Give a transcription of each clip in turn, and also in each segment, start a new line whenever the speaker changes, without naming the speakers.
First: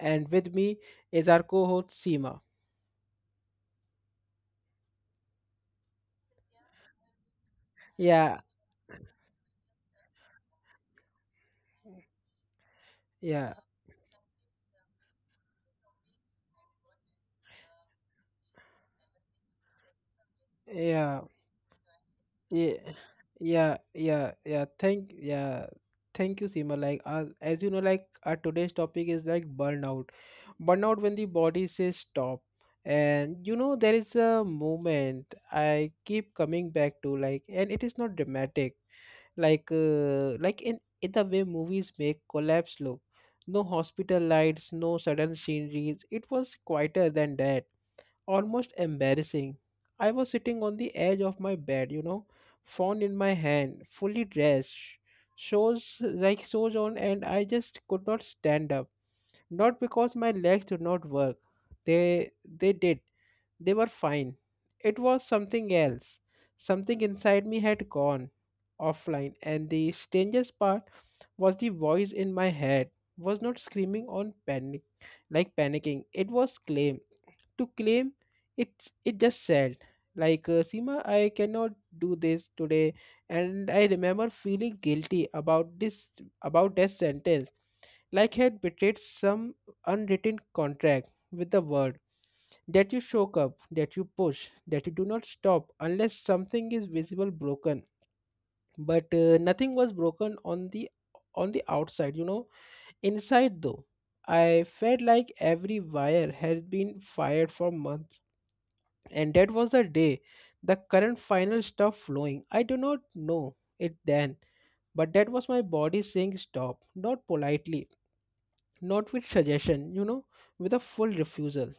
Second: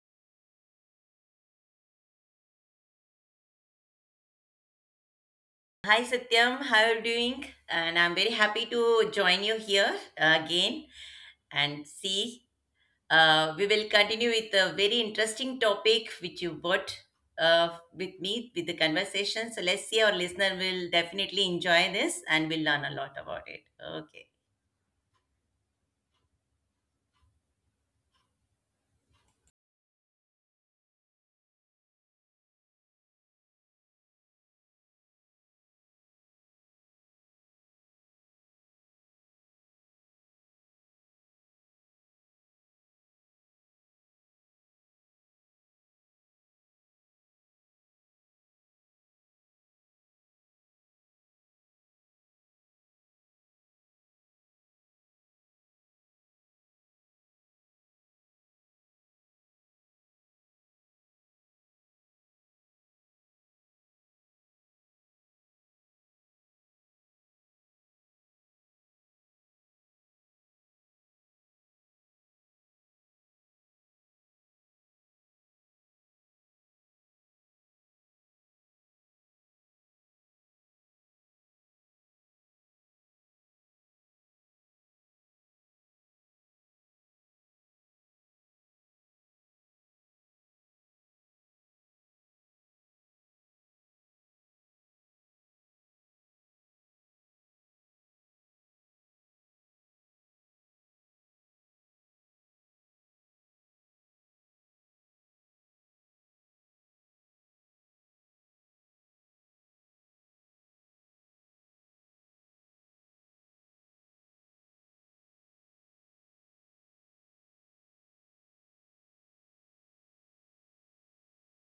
and with me is our co-host Seema.
Hi Satyam, how are you doing? And I'm very
Yeah,
happy to join you here again and see.
yeah,
We will continue with a very interesting topic which you brought with me with the conversation. So let's see, our listener will
yeah,
definitely enjoy this and will
yeah,
learn a lot about it.
yeah,
Okay.
yeah, yeah. Thank, yeah, thank you, Seema. As you know, like our today's topic is like burnout, when the body says stop, and you know there is a moment I keep coming back to, like, and it is not dramatic. Like in the way movies make collapse look, no hospital lights, no sudden sceneries. It was quieter than that, almost embarrassing. I was sitting on the edge of my bed, you know, phone in my hand, fully dressed, shoes on, and I just could not stand up. Not because my legs did not work. They did. They were fine. It was something else. Something inside me had gone offline. And the strangest part was, the voice in my head was not screaming on panic like panicking. It was claim to claim, it just said, Seema, I cannot do this today. And I remember feeling guilty about this, about that sentence, like I had betrayed some unwritten contract with the world, that you show up, that you push, that you do not stop unless something is visible broken. But nothing was broken on the, on the outside, you know. Inside though, I felt like every wire had been fired for months, and that was the day the current final stopped flowing. I do not know it then, but that was my body saying stop, not politely, not with suggestion, with a full refusal.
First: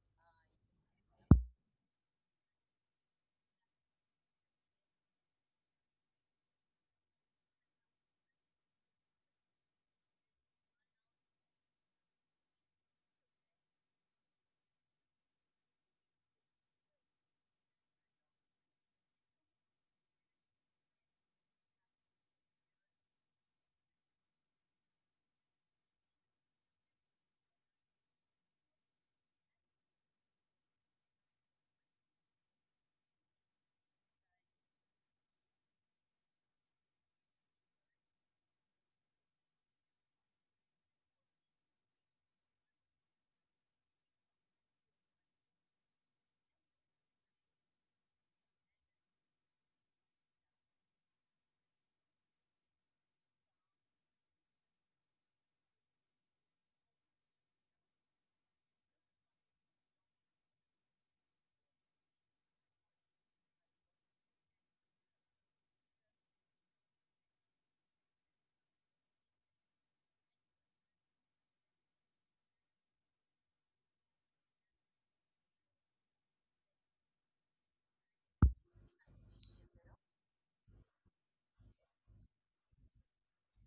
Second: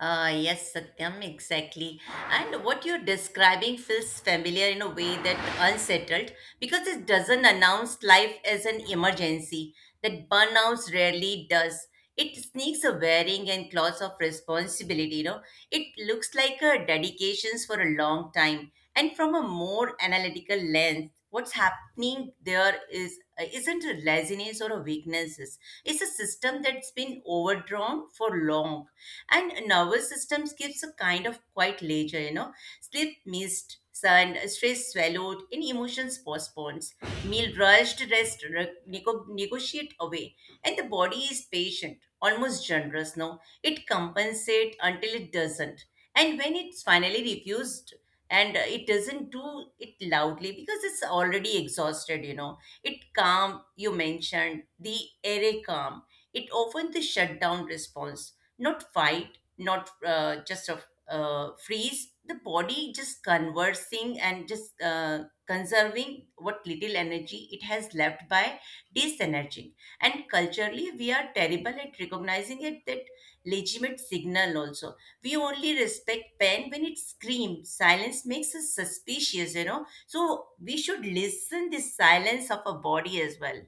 Yes, Satyam, exactly. And what you're describing feels familiar in a way that unsettled, because it doesn't announce life as an emergency, that burnout rarely does. It sneaks a wearing and cloth of responsibility, you know. It looks like a dedications for a long time. And from a more analytical lens, what's happening there is isn't a laziness or a weaknesses. It's a system that's been overdrawn for long, and nervous systems gives a kind of quiet leisure, you know. Sleep missed, sun stress swallowed, and emotions postponed, meal rushed, rest negotiate away. And the body is patient, almost generous. No, it compensates until it doesn't. And when it's finally refused, and it doesn't do it loudly because it's already exhausted, you know. It calm, you mentioned the array calm. It often the shutdown response, not fight, not just a freeze. The body just conversing and just conserving what little energy it has left by disenerging. And culturally, we are terrible at recognizing it, that legitimate signal also. We only respect pain when it screams. Silence makes us suspicious, you know. So we should listen the silence of a body as well.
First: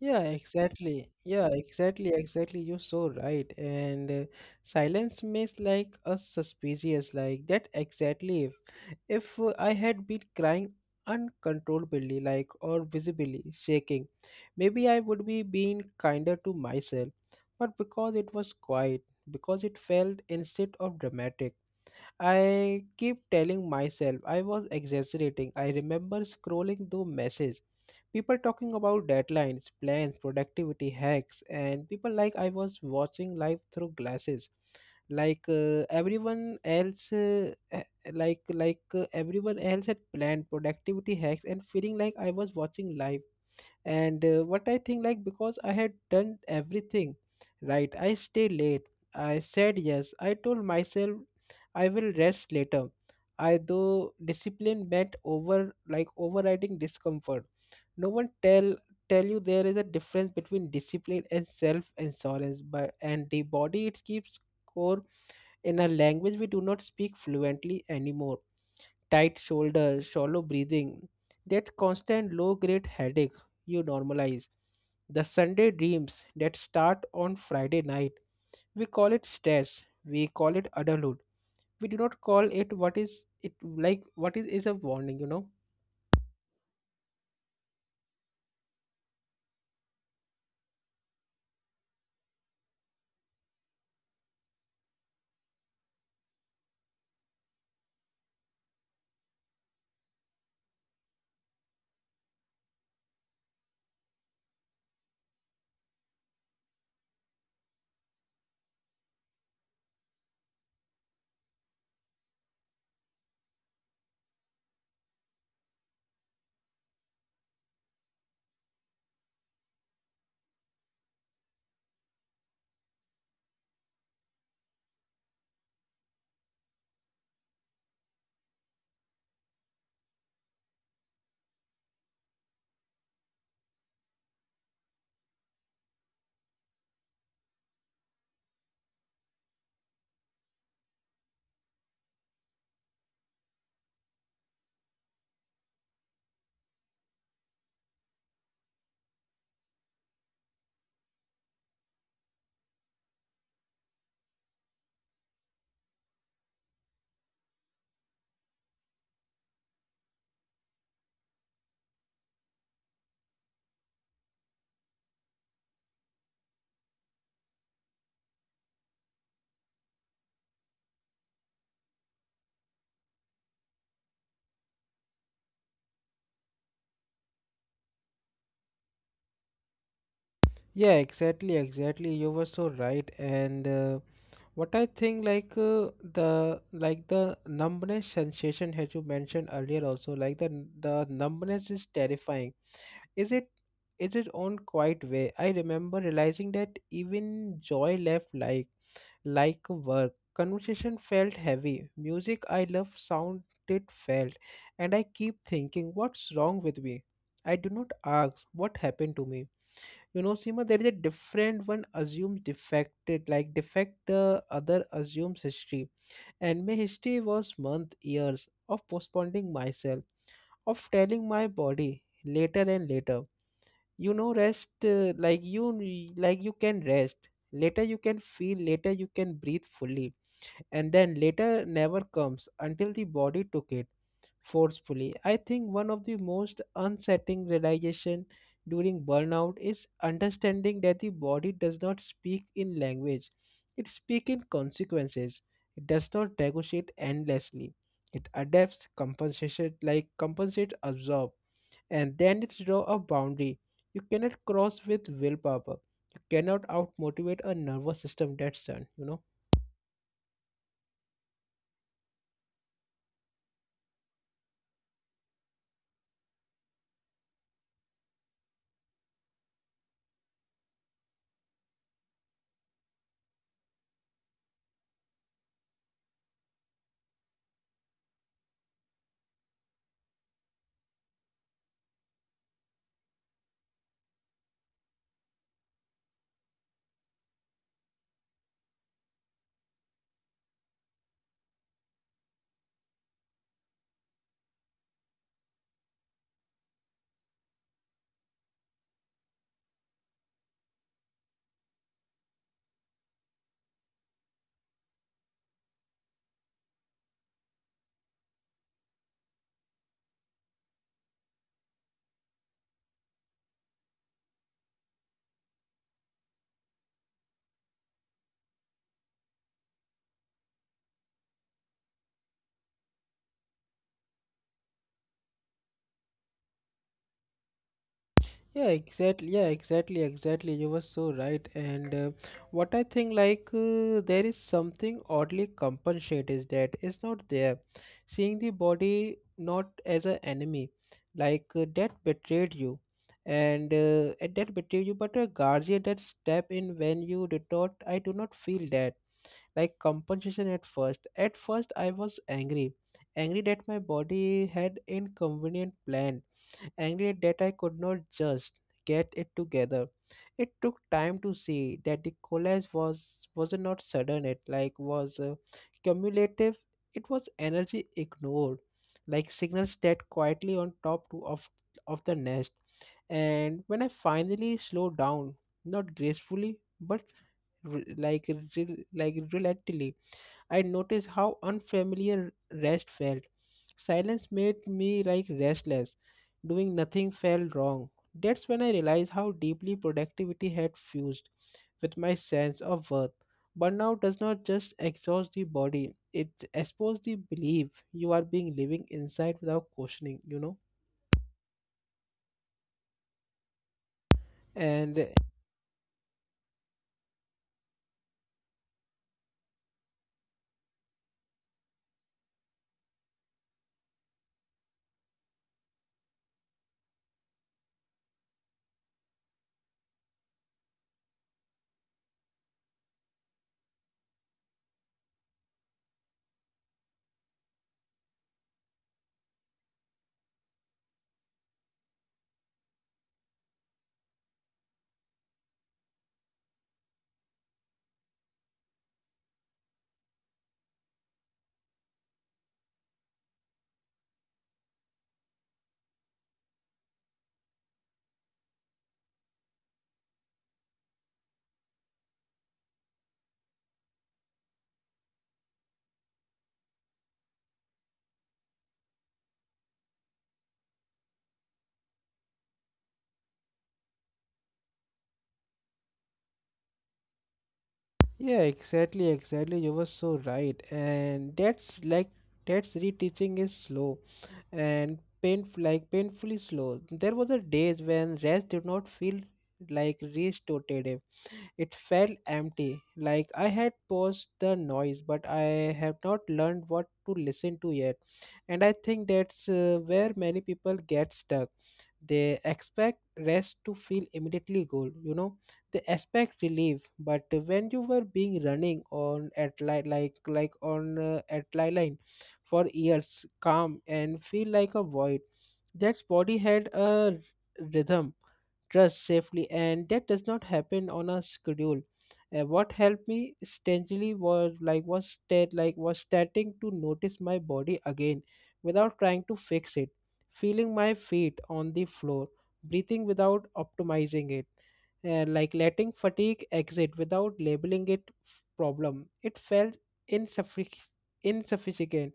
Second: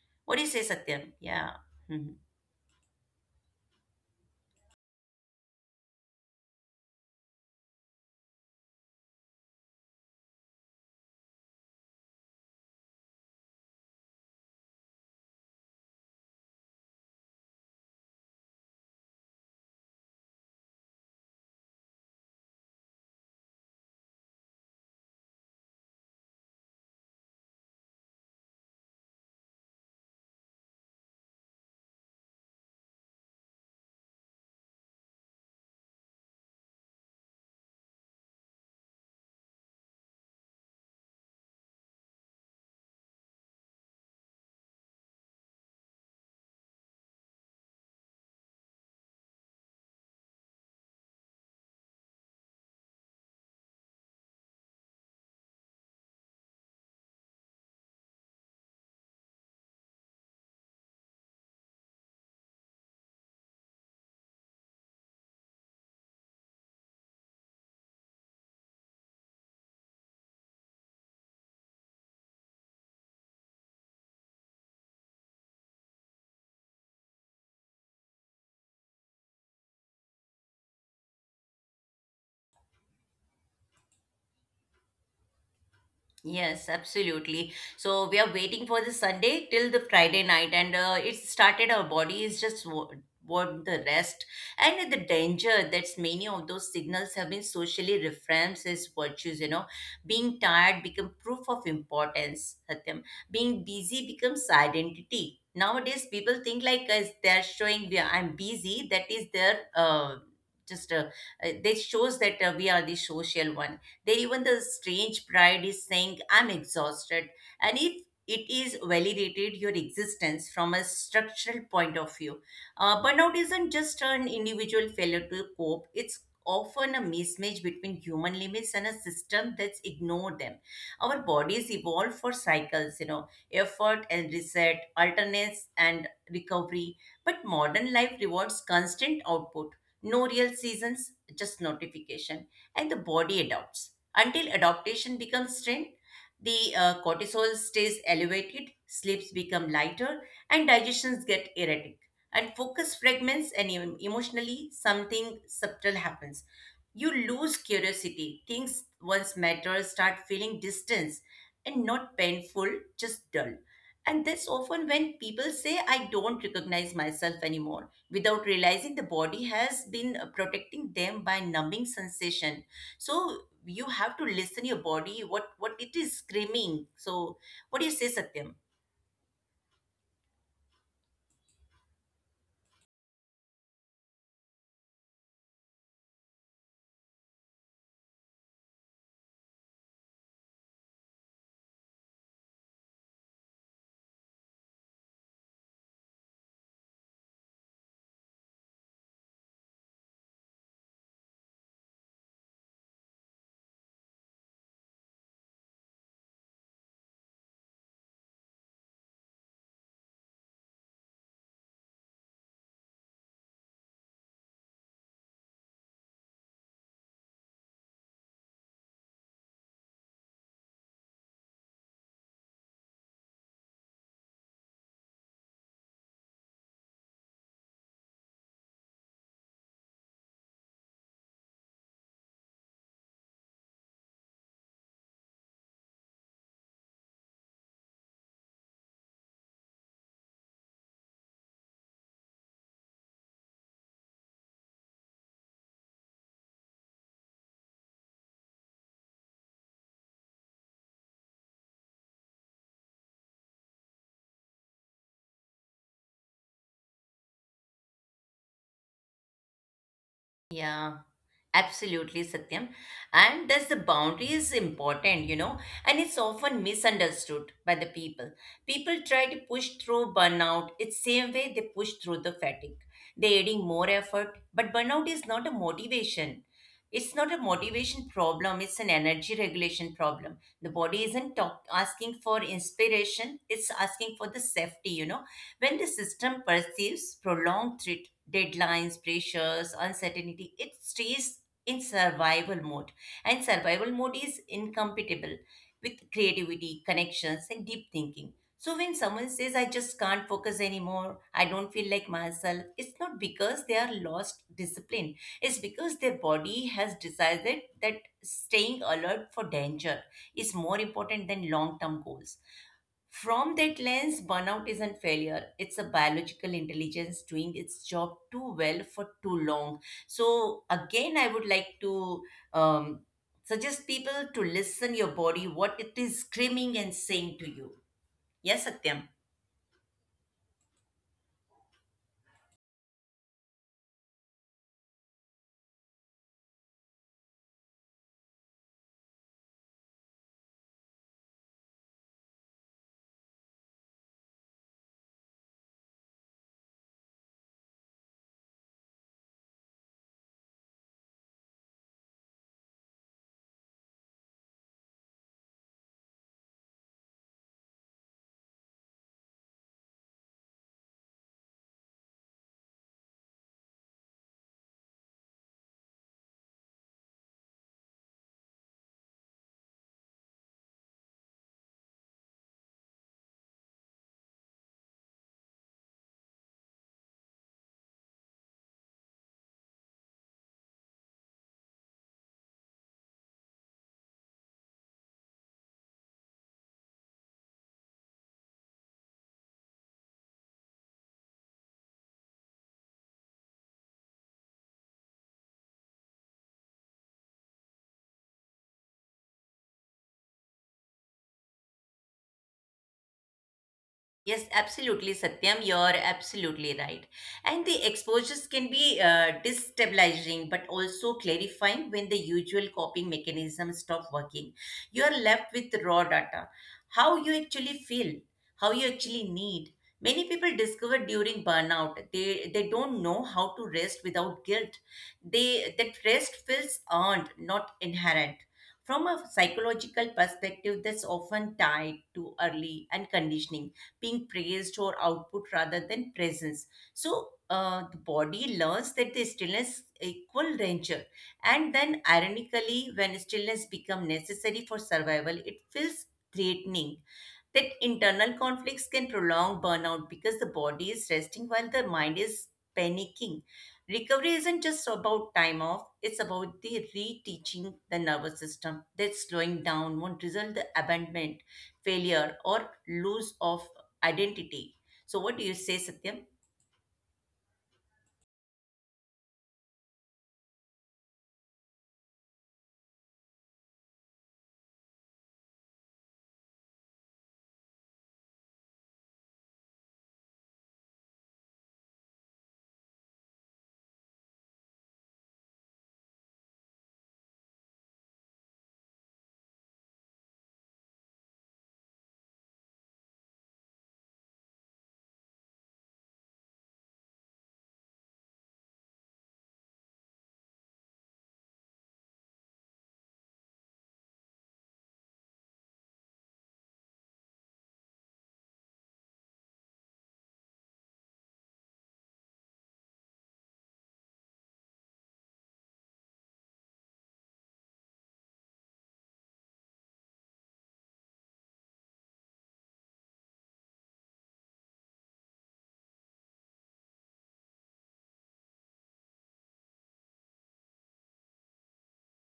Yeah,
What do you say,
exactly.
Satyam?
Yeah,
Yeah.
exactly,
Mm-hmm.
exactly. You're so right. And silence makes like us suspicious, like that exactly. If I had been crying uncontrollably, like or visibly shaking, maybe I would be being kinder to myself. But because it was quiet, because it felt instead of dramatic, I keep telling myself I was exaggerating. I remember scrolling through messages, people talking about deadlines, plans, productivity hacks, and people like I was watching life through glasses. Like everyone else eh, like everyone else had planned productivity hacks and feeling like I was watching live. And what I think, like, because I had done everything right. I stayed late, I said yes, I told myself I will rest later. I though discipline meant overriding discomfort. No one tell you there is a difference between discipline and self insurance, but and the body it keeps score in a language we do not speak fluently anymore. Tight shoulders, shallow breathing, that constant low grade headache you normalize. The Sunday dreams that start on Friday night. We call it stress. We call it adulthood. We do not call it what is it, like what is a warning, you know?
Yes, absolutely. So we are waiting for the Sunday till the Friday night, and it started. Our body is just want the rest, and the danger that's many of those signals have been socially reframed as virtues. You know, being tired become proof of importance. Satyam, being busy becomes identity. Nowadays, people think like as they're showing we are, I'm busy. That is their just they shows that we are the social one, there even the strange pride is saying, I'm exhausted. And if it is validated your existence from a structural point of view. Burnout isn't just an individual failure to cope, it's often a mismatch between human limits and a system that's ignored them. Our bodies evolve for cycles, you know, effort and reset, alternates and recovery. But modern life rewards constant output, no real seasons, just notification, and the body adapts. Until adaptation becomes strength, the cortisol stays elevated, sleeps become lighter, and digestions get erratic. And focus fragments, and emotionally, something subtle happens. You lose curiosity. Things once matter start feeling distance, and not painful, just dull. And that's often when people say, I don't recognize myself anymore, without realizing the body has been protecting them by numbing sensation. So you have to listen your body, what it is screaming. So what do you say, Satyam?
Yeah, exactly, exactly. You were so right. And What I think, like the numbness sensation as you mentioned earlier, also like the numbness is terrifying. Is it is it on quite way? I remember realizing that even joy left, like work. Conversation felt heavy. Music I love sounded felt, and I keep thinking, what's wrong with me? I do not ask what happened to me. You know, Seema, there is a different one assumes defected, like defect the other assumes history. And my history was month, years of postponing myself, of telling my body later and later. You know, rest like you n- like you can rest. Later you can feel, later you can breathe fully. And then later never comes until the body took it forcefully. I think one of the most unsettling realization during burnout is understanding that the body does not speak in language. It speaks in consequences. It does not negotiate endlessly. It adapts compensation like compensate absorb, and then it draw a boundary. You cannot cross with willpower. You cannot outmotivate a nervous system that's done, you know.
Yeah. Absolutely, Satyam. And thus the boundary is important, you know, and it's often misunderstood by the people. People try to push through burnout. It's same way they push through the fatigue. They're adding more effort, but burnout is not a motivation. It's not a motivation problem. It's an energy regulation problem. The body isn't asking for inspiration. It's asking for the safety, you know. When the system perceives prolonged threat, deadlines, pressures, uncertainty, it stays in survival mode. And survival mode is incompatible with creativity, connections, and deep thinking. So when someone says, I just can't focus anymore, I don't feel like myself, it's not because they are lost discipline. It's because their body has decided that staying alert for danger is more important than long term goals. From that lens, burnout isn't failure. It's a biological intelligence doing its job too well for too long. So again, I would like to um, suggest people to listen your body, what it is screaming and saying to you. Yes,
Yeah,
Satyam.
exactly, yeah, exactly, exactly, you were so right. And uh, what I think, there is something oddly compensate that is not there, seeing the body not as an enemy, that betrayed you but a guardian that step in when you did not. I do not feel that like compensation at first. At first I was angry, angry that my body had inconvenient plan, angry that I could not just get it together. It took time to see that the collapse was not sudden. It was cumulative. It was energy ignored, like signals that quietly on top to, of the nest. And when I finally slowed down, not gracefully but reluctantly, I noticed how unfamiliar rest felt. Silence made me like restless. Doing nothing felt wrong. That's when I realized how deeply productivity had fused with my sense of worth. Burnout does not just exhaust the body, it exposes the belief you are being living inside without questioning, you know?
Yes,
And
absolutely, Satyam. You're absolutely right. And the exposures can be destabilizing but also clarifying when the usual coping mechanisms stop working. You are left with raw data, how you actually feel, how you actually need. Many people discover during burnout they don't know how to rest without guilt. They that rest feels earned, not inherent. From a psychological perspective, that's often tied to early and conditioning, being praised or output rather than presence. So the body learns that the stillness equal danger, and then ironically, when stillness become necessary for survival, it feels threatening. That internal conflicts can prolong burnout because the body is resting while the mind is panicking. Recovery isn't just about time off, it's about the reteaching the nervous system that slowing down won't result the abandonment, failure, or loss of identity. So, what do you say, Satyam?
Yeah, exactly, exactly. You were so right. And that's reteaching is slow and painfully slow. There was a days when rest did not feel like restorative. It felt empty, like I had paused the noise, but I have not learned what to listen to yet. And I think that's where many people get stuck. They expect rest to feel immediately good, you know. They expect relief, but when you were being running on at li- like on at line for years, calm and feel like a void, that body had a rhythm trust safely, and that does not happen on a schedule. What helped me strangely was like was stat like was starting to notice my body again without trying to fix it, feeling my feet on the floor, breathing without optimizing it, and like letting fatigue exit without labeling it problem. It felt insuffic- insufficient,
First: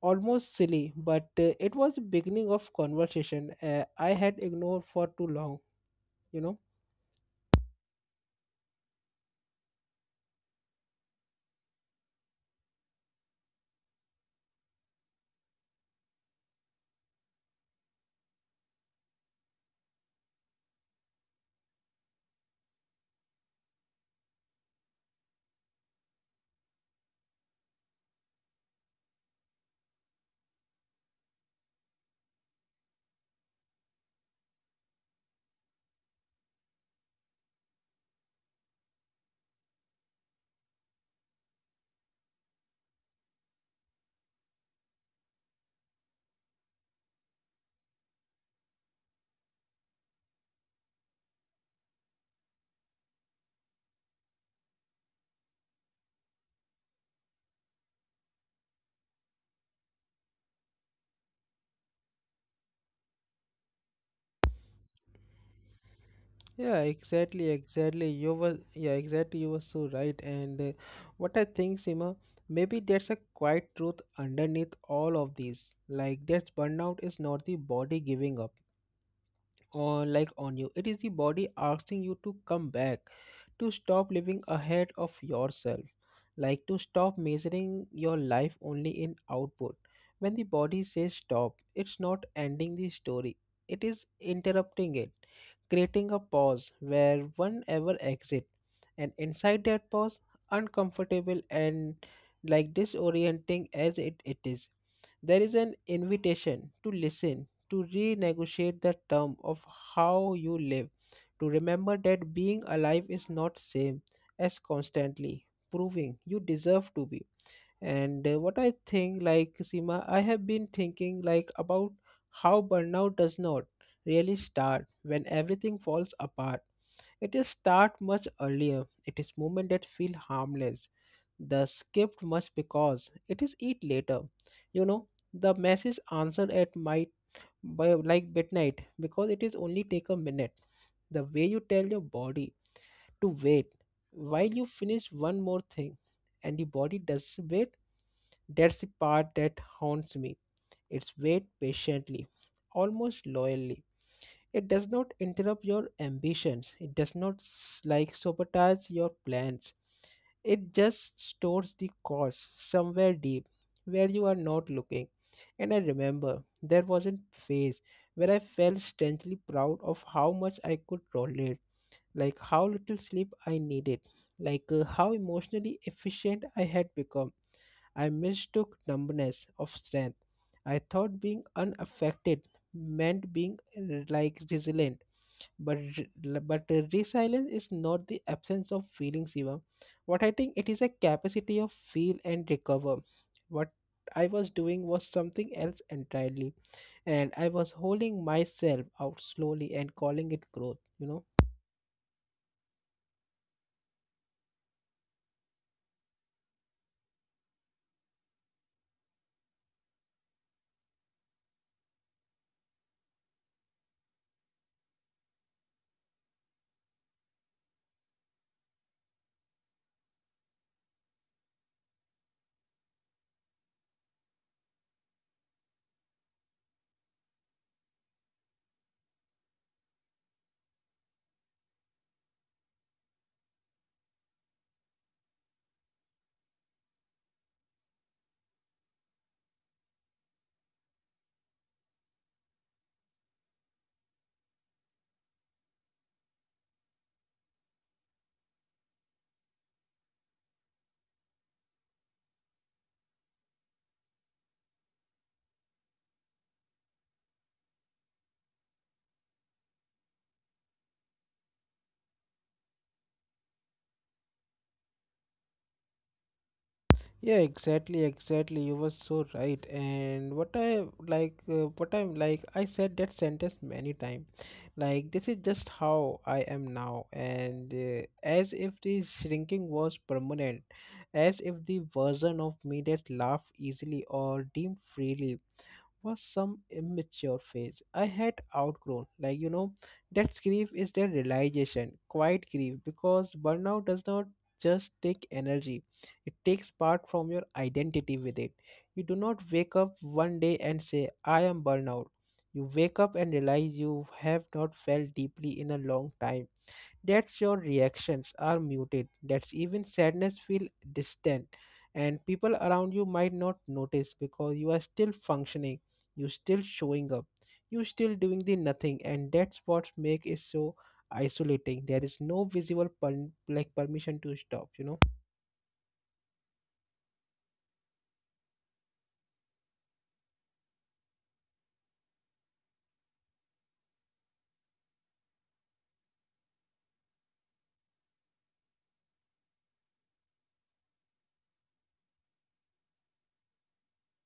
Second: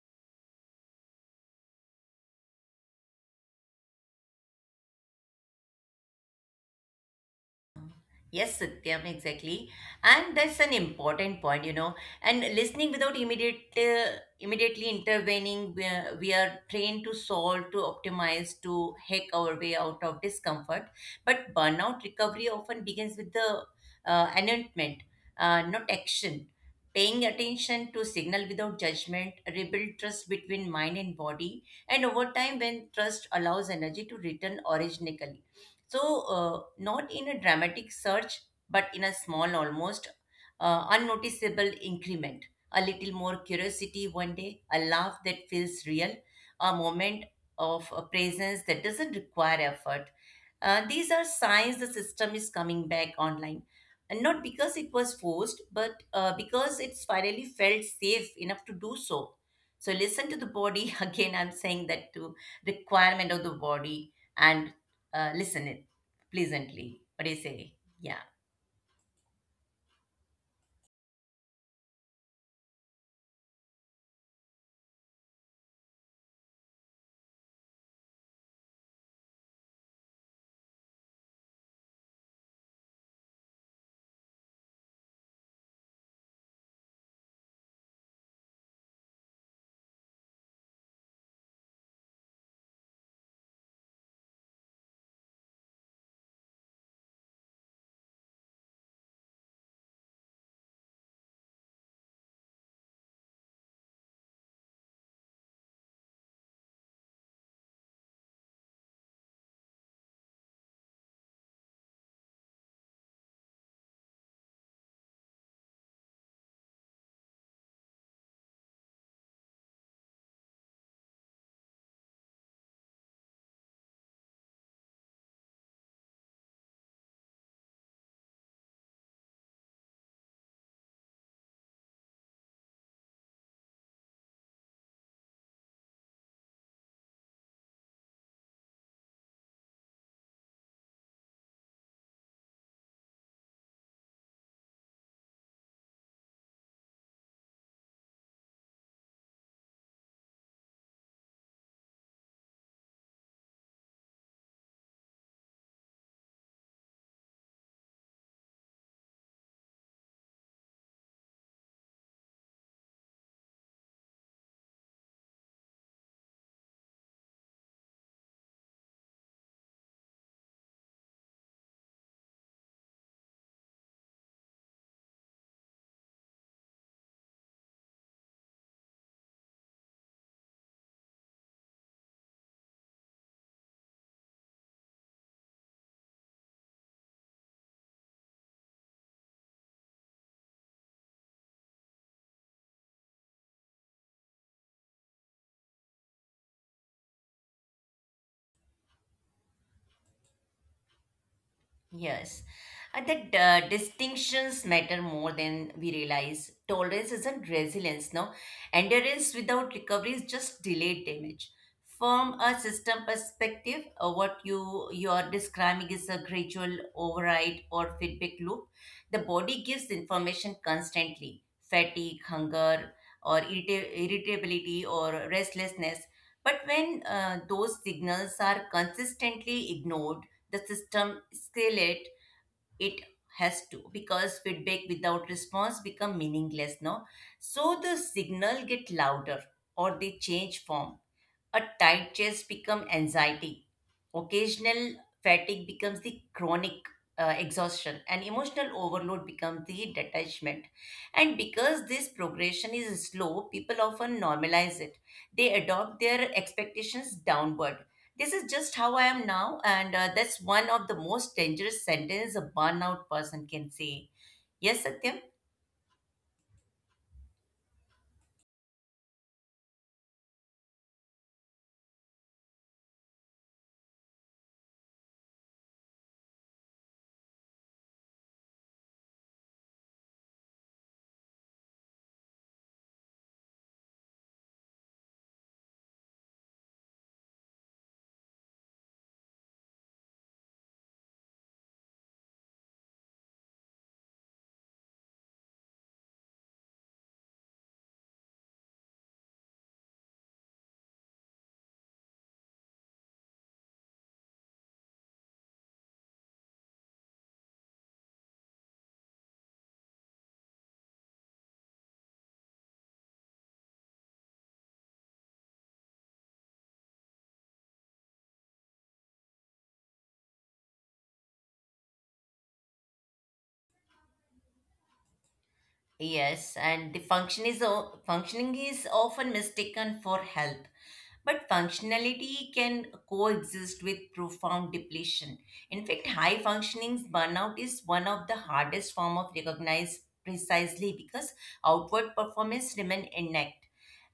almost silly, but it was the beginning of conversation I had ignored for too long, you know.
Yes, Satyam, exactly. And that's an important point, you know. And listening without immediately intervening, we are trained to solve, to optimize, to hack our way out of discomfort. But burnout recovery often begins with the announcement, not action. Paying attention to signal without judgment, rebuild trust between mind and body, and over time, when trust allows energy to return originally. So, not in a dramatic surge, but in a small, almost unnoticeable increment. A little more curiosity one day, a laugh that feels real, a moment of presence that doesn't require effort. These are signs the system is coming back online. And not because it was forced, but because it's finally felt safe enough to do so. So, listen to the body. Again, I'm saying that to requirement of the body and listen it
Yeah,
pleasantly. What do you
exactly,
say?
exactly.
Yeah.
You were, yeah, exactly. You were so right. And what I think, Sima, maybe there's a quiet truth underneath all of these. Like that burnout is not the body giving up or like on you. It is the body asking you to come back, to stop living ahead of yourself, like to stop measuring your life only in output. When the body says stop, it's not ending the story, it is interrupting it, creating a pause where one ever exit. And inside that pause, uncomfortable and disorienting as it is, there is an invitation to listen, to renegotiate the term of how you live, to remember that being alive is not same as constantly proving you deserve to be. And what I think, like, Sima, I have been thinking like about how burnout does not really start when everything falls apart. It is start much earlier. It is moment that feel harmless, the skipped much because it is eat later, you know, the message answered at might by like midnight because it is only take a minute, the way you tell your body to wait while you finish one more thing. And the body does wait. That's the part that haunts me. It's wait patiently, almost loyally. It does not interrupt your ambitions, it does not sabotage your plans. It just stores the cause somewhere deep where you are not looking. And I remember there was a phase where I felt strangely proud of how much I could tolerate, like how little sleep I needed, how emotionally efficient I had become. I mistook numbness of strength. I thought being unaffected meant being resilient. But resilience is not the absence of feeling, Shivam. What I think, it is a capacity of feel and recover. What I was doing was something else entirely, and I was holding myself out slowly and calling it growth. You know.
Yes, and that distinctions matter more than we realize. Tolerance isn't resilience, no. Endurance without recovery is just delayed damage. From a system perspective, what you are describing is a gradual override or feedback loop. The body gives information constantly: fatigue, hunger, or irritability or restlessness. But when those signals are consistently ignored, the system escalate. It has to, because feedback without response become meaningless, no. So the signal get louder or they change form. A tight chest become anxiety. Occasional fatigue becomes the chronic exhaustion, and emotional overload becomes the detachment. And because this progression is slow, people often normalize it. They adopt their expectations downward. This is just how I am now, and that's one of the most dangerous sentences a burnout person can say. Yes, Satyam?
Yeah, exactly, exactly. You were so right. And what I like, what I'm like, I said that sentence many times. Like, this is just how I am now. And As if the shrinking was permanent, as if the version of me that laughed easily or dreamed freely was some immature phase I had outgrown. Like, you know, that's grief is the realization. Quite grief, because burnout does not just take energy, it takes part from your identity with it. You do not wake up one day and say, I am burnout. You wake up and realize you have not felt deeply in a long time, that's your reactions are muted. That's even sadness feel distant, and people around you might not notice because you are still functioning, you still showing up, you still doing the nothing, and that's what make it so isolating. There is no visible permission to stop. You know.
Yes, and the function is functioning is often mistaken for health, but functionality can coexist with profound depletion. In fact, high functioning's burnout is one of the hardest form of recognized precisely because outward performance remain intact.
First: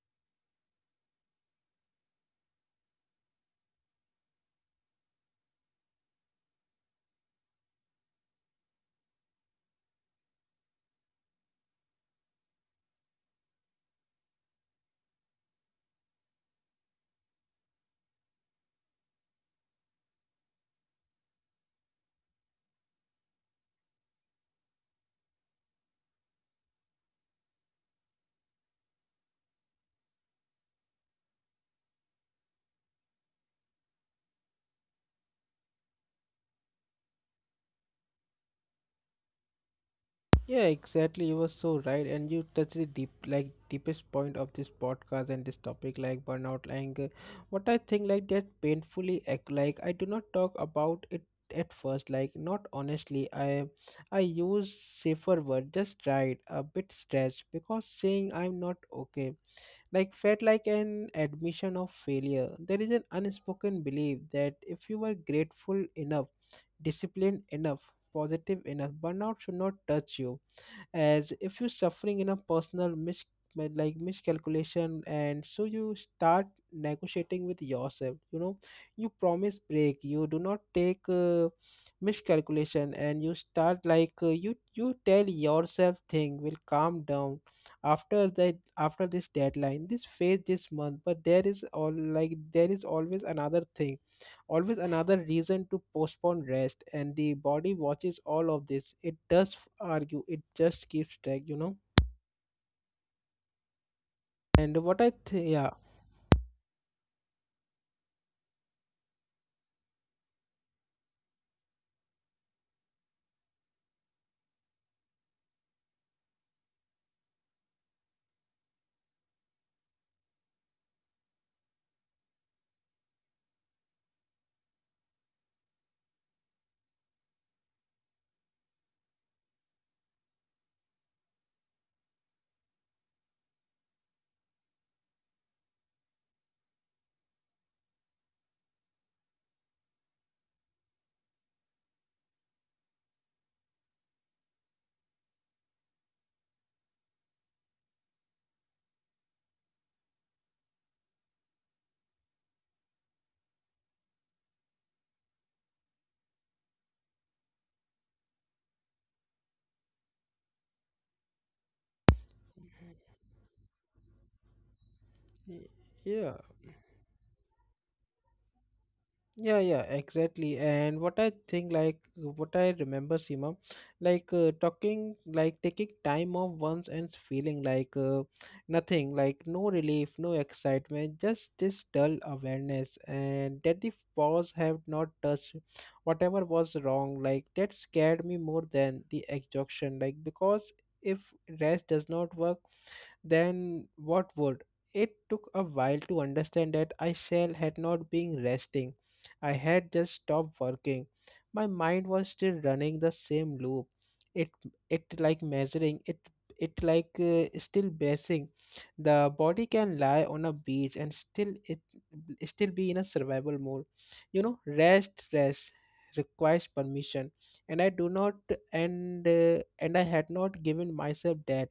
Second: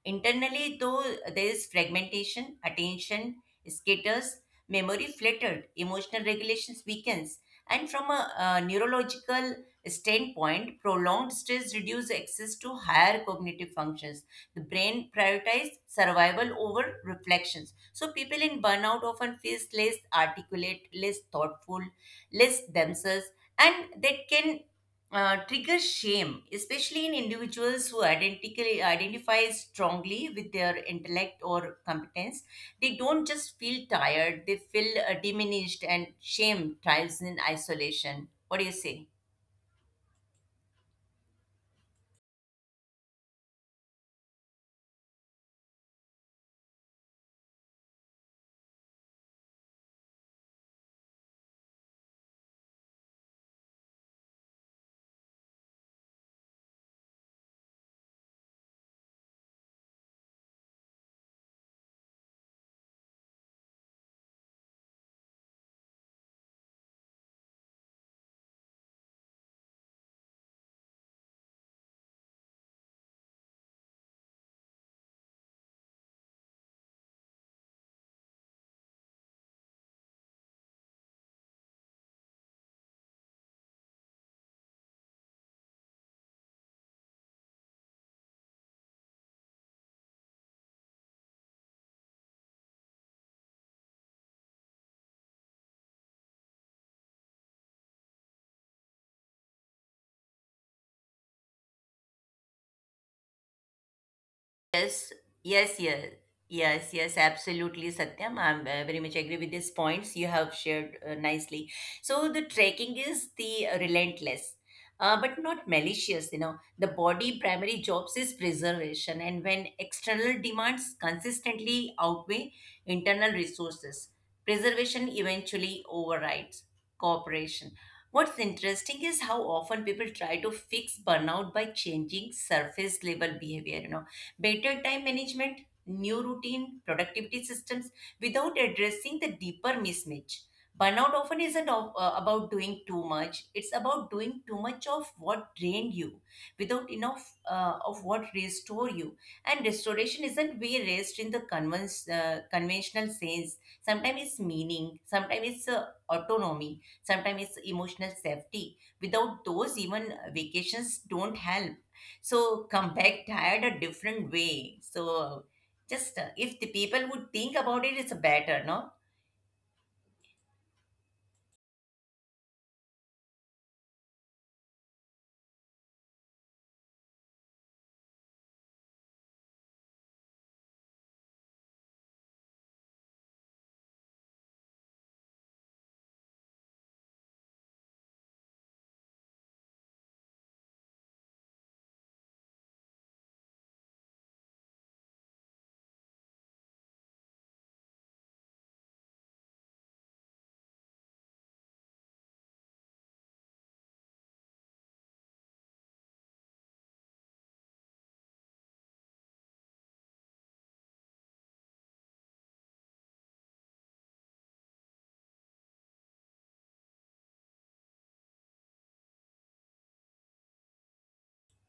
Internally, though, there is fragmentation, attention scatters, memory flattered, emotional regulations weakens, and from a neurological standpoint, prolonged stress reduces access to higher cognitive functions. The brain prioritizes survival over reflections. So people in burnout often feel less articulate, less thoughtful, less themselves, and that can trigger shame, especially in individuals who identically identify strongly with their intellect or competence. They don't just feel tired; they feel diminished, and shame thrives in isolation. What do you say?
Yeah, exactly. You were so right, and you touched the deep, like deepest point of this podcast and this topic, like burnout, anger. What I think, like that painfully, like I do not talk about it at first, like not honestly. I use safer word, just right, a bit stretched, because saying I'm not okay, like felt like an admission of failure. There is an unspoken belief that if you were grateful enough, disciplined enough, positive enough, burnout should not touch you as if you're suffering in a personal like miscalculation, and so you start negotiating with yourself. You know, you promise break, you do not take miscalculation, and you start like you tell yourself thing will calm down after that, after this deadline, this phase, this month, but there is all like there is always another thing, always another reason to postpone rest. And the body watches all of this. It does argue, it just keeps track, you know. And what I
Yes,
think, yeah.
yes, yes, yes, yes, absolutely, Satyam. I'm very much agree with these points you have shared nicely. So the trekking is the relentless, but not malicious. You know, the body primary jobs is preservation, and when external demands consistently outweigh internal resources, preservation eventually overrides cooperation. What's interesting is how often people try to fix burnout by changing surface level behavior. You know, better time management, new routine, productivity systems without addressing the deeper mismatch. Burnout often isn't about doing too much, it's about doing too much of what drained you without enough of what restore you. And restoration isn't we rest in the conventional sense. Sometimes it's meaning, sometimes it's autonomy, sometimes it's emotional safety. Without those, even vacations don't help, so come back tired a different way. So
Y-
just
yeah.
if the people would think about it, it's better, no.
Yeah, yeah, exactly. And what I think, like, what I remember, Seema, like, talking, like, taking time off once and feeling like nothing, like, no relief, no excitement, just this dull awareness, and that the pause have not touched whatever was wrong. Like, that scared me more than the exhaustion, like, because if rest does not work, then what would. It took a while to understand that I shell had not been resting. I had just stopped working. My mind was still running the same loop. It it like measuring it it like still bracing. The body can lie on a beach and still it still be in a survival mode. You know, rest requires permission, and I do not and and I had not given myself that.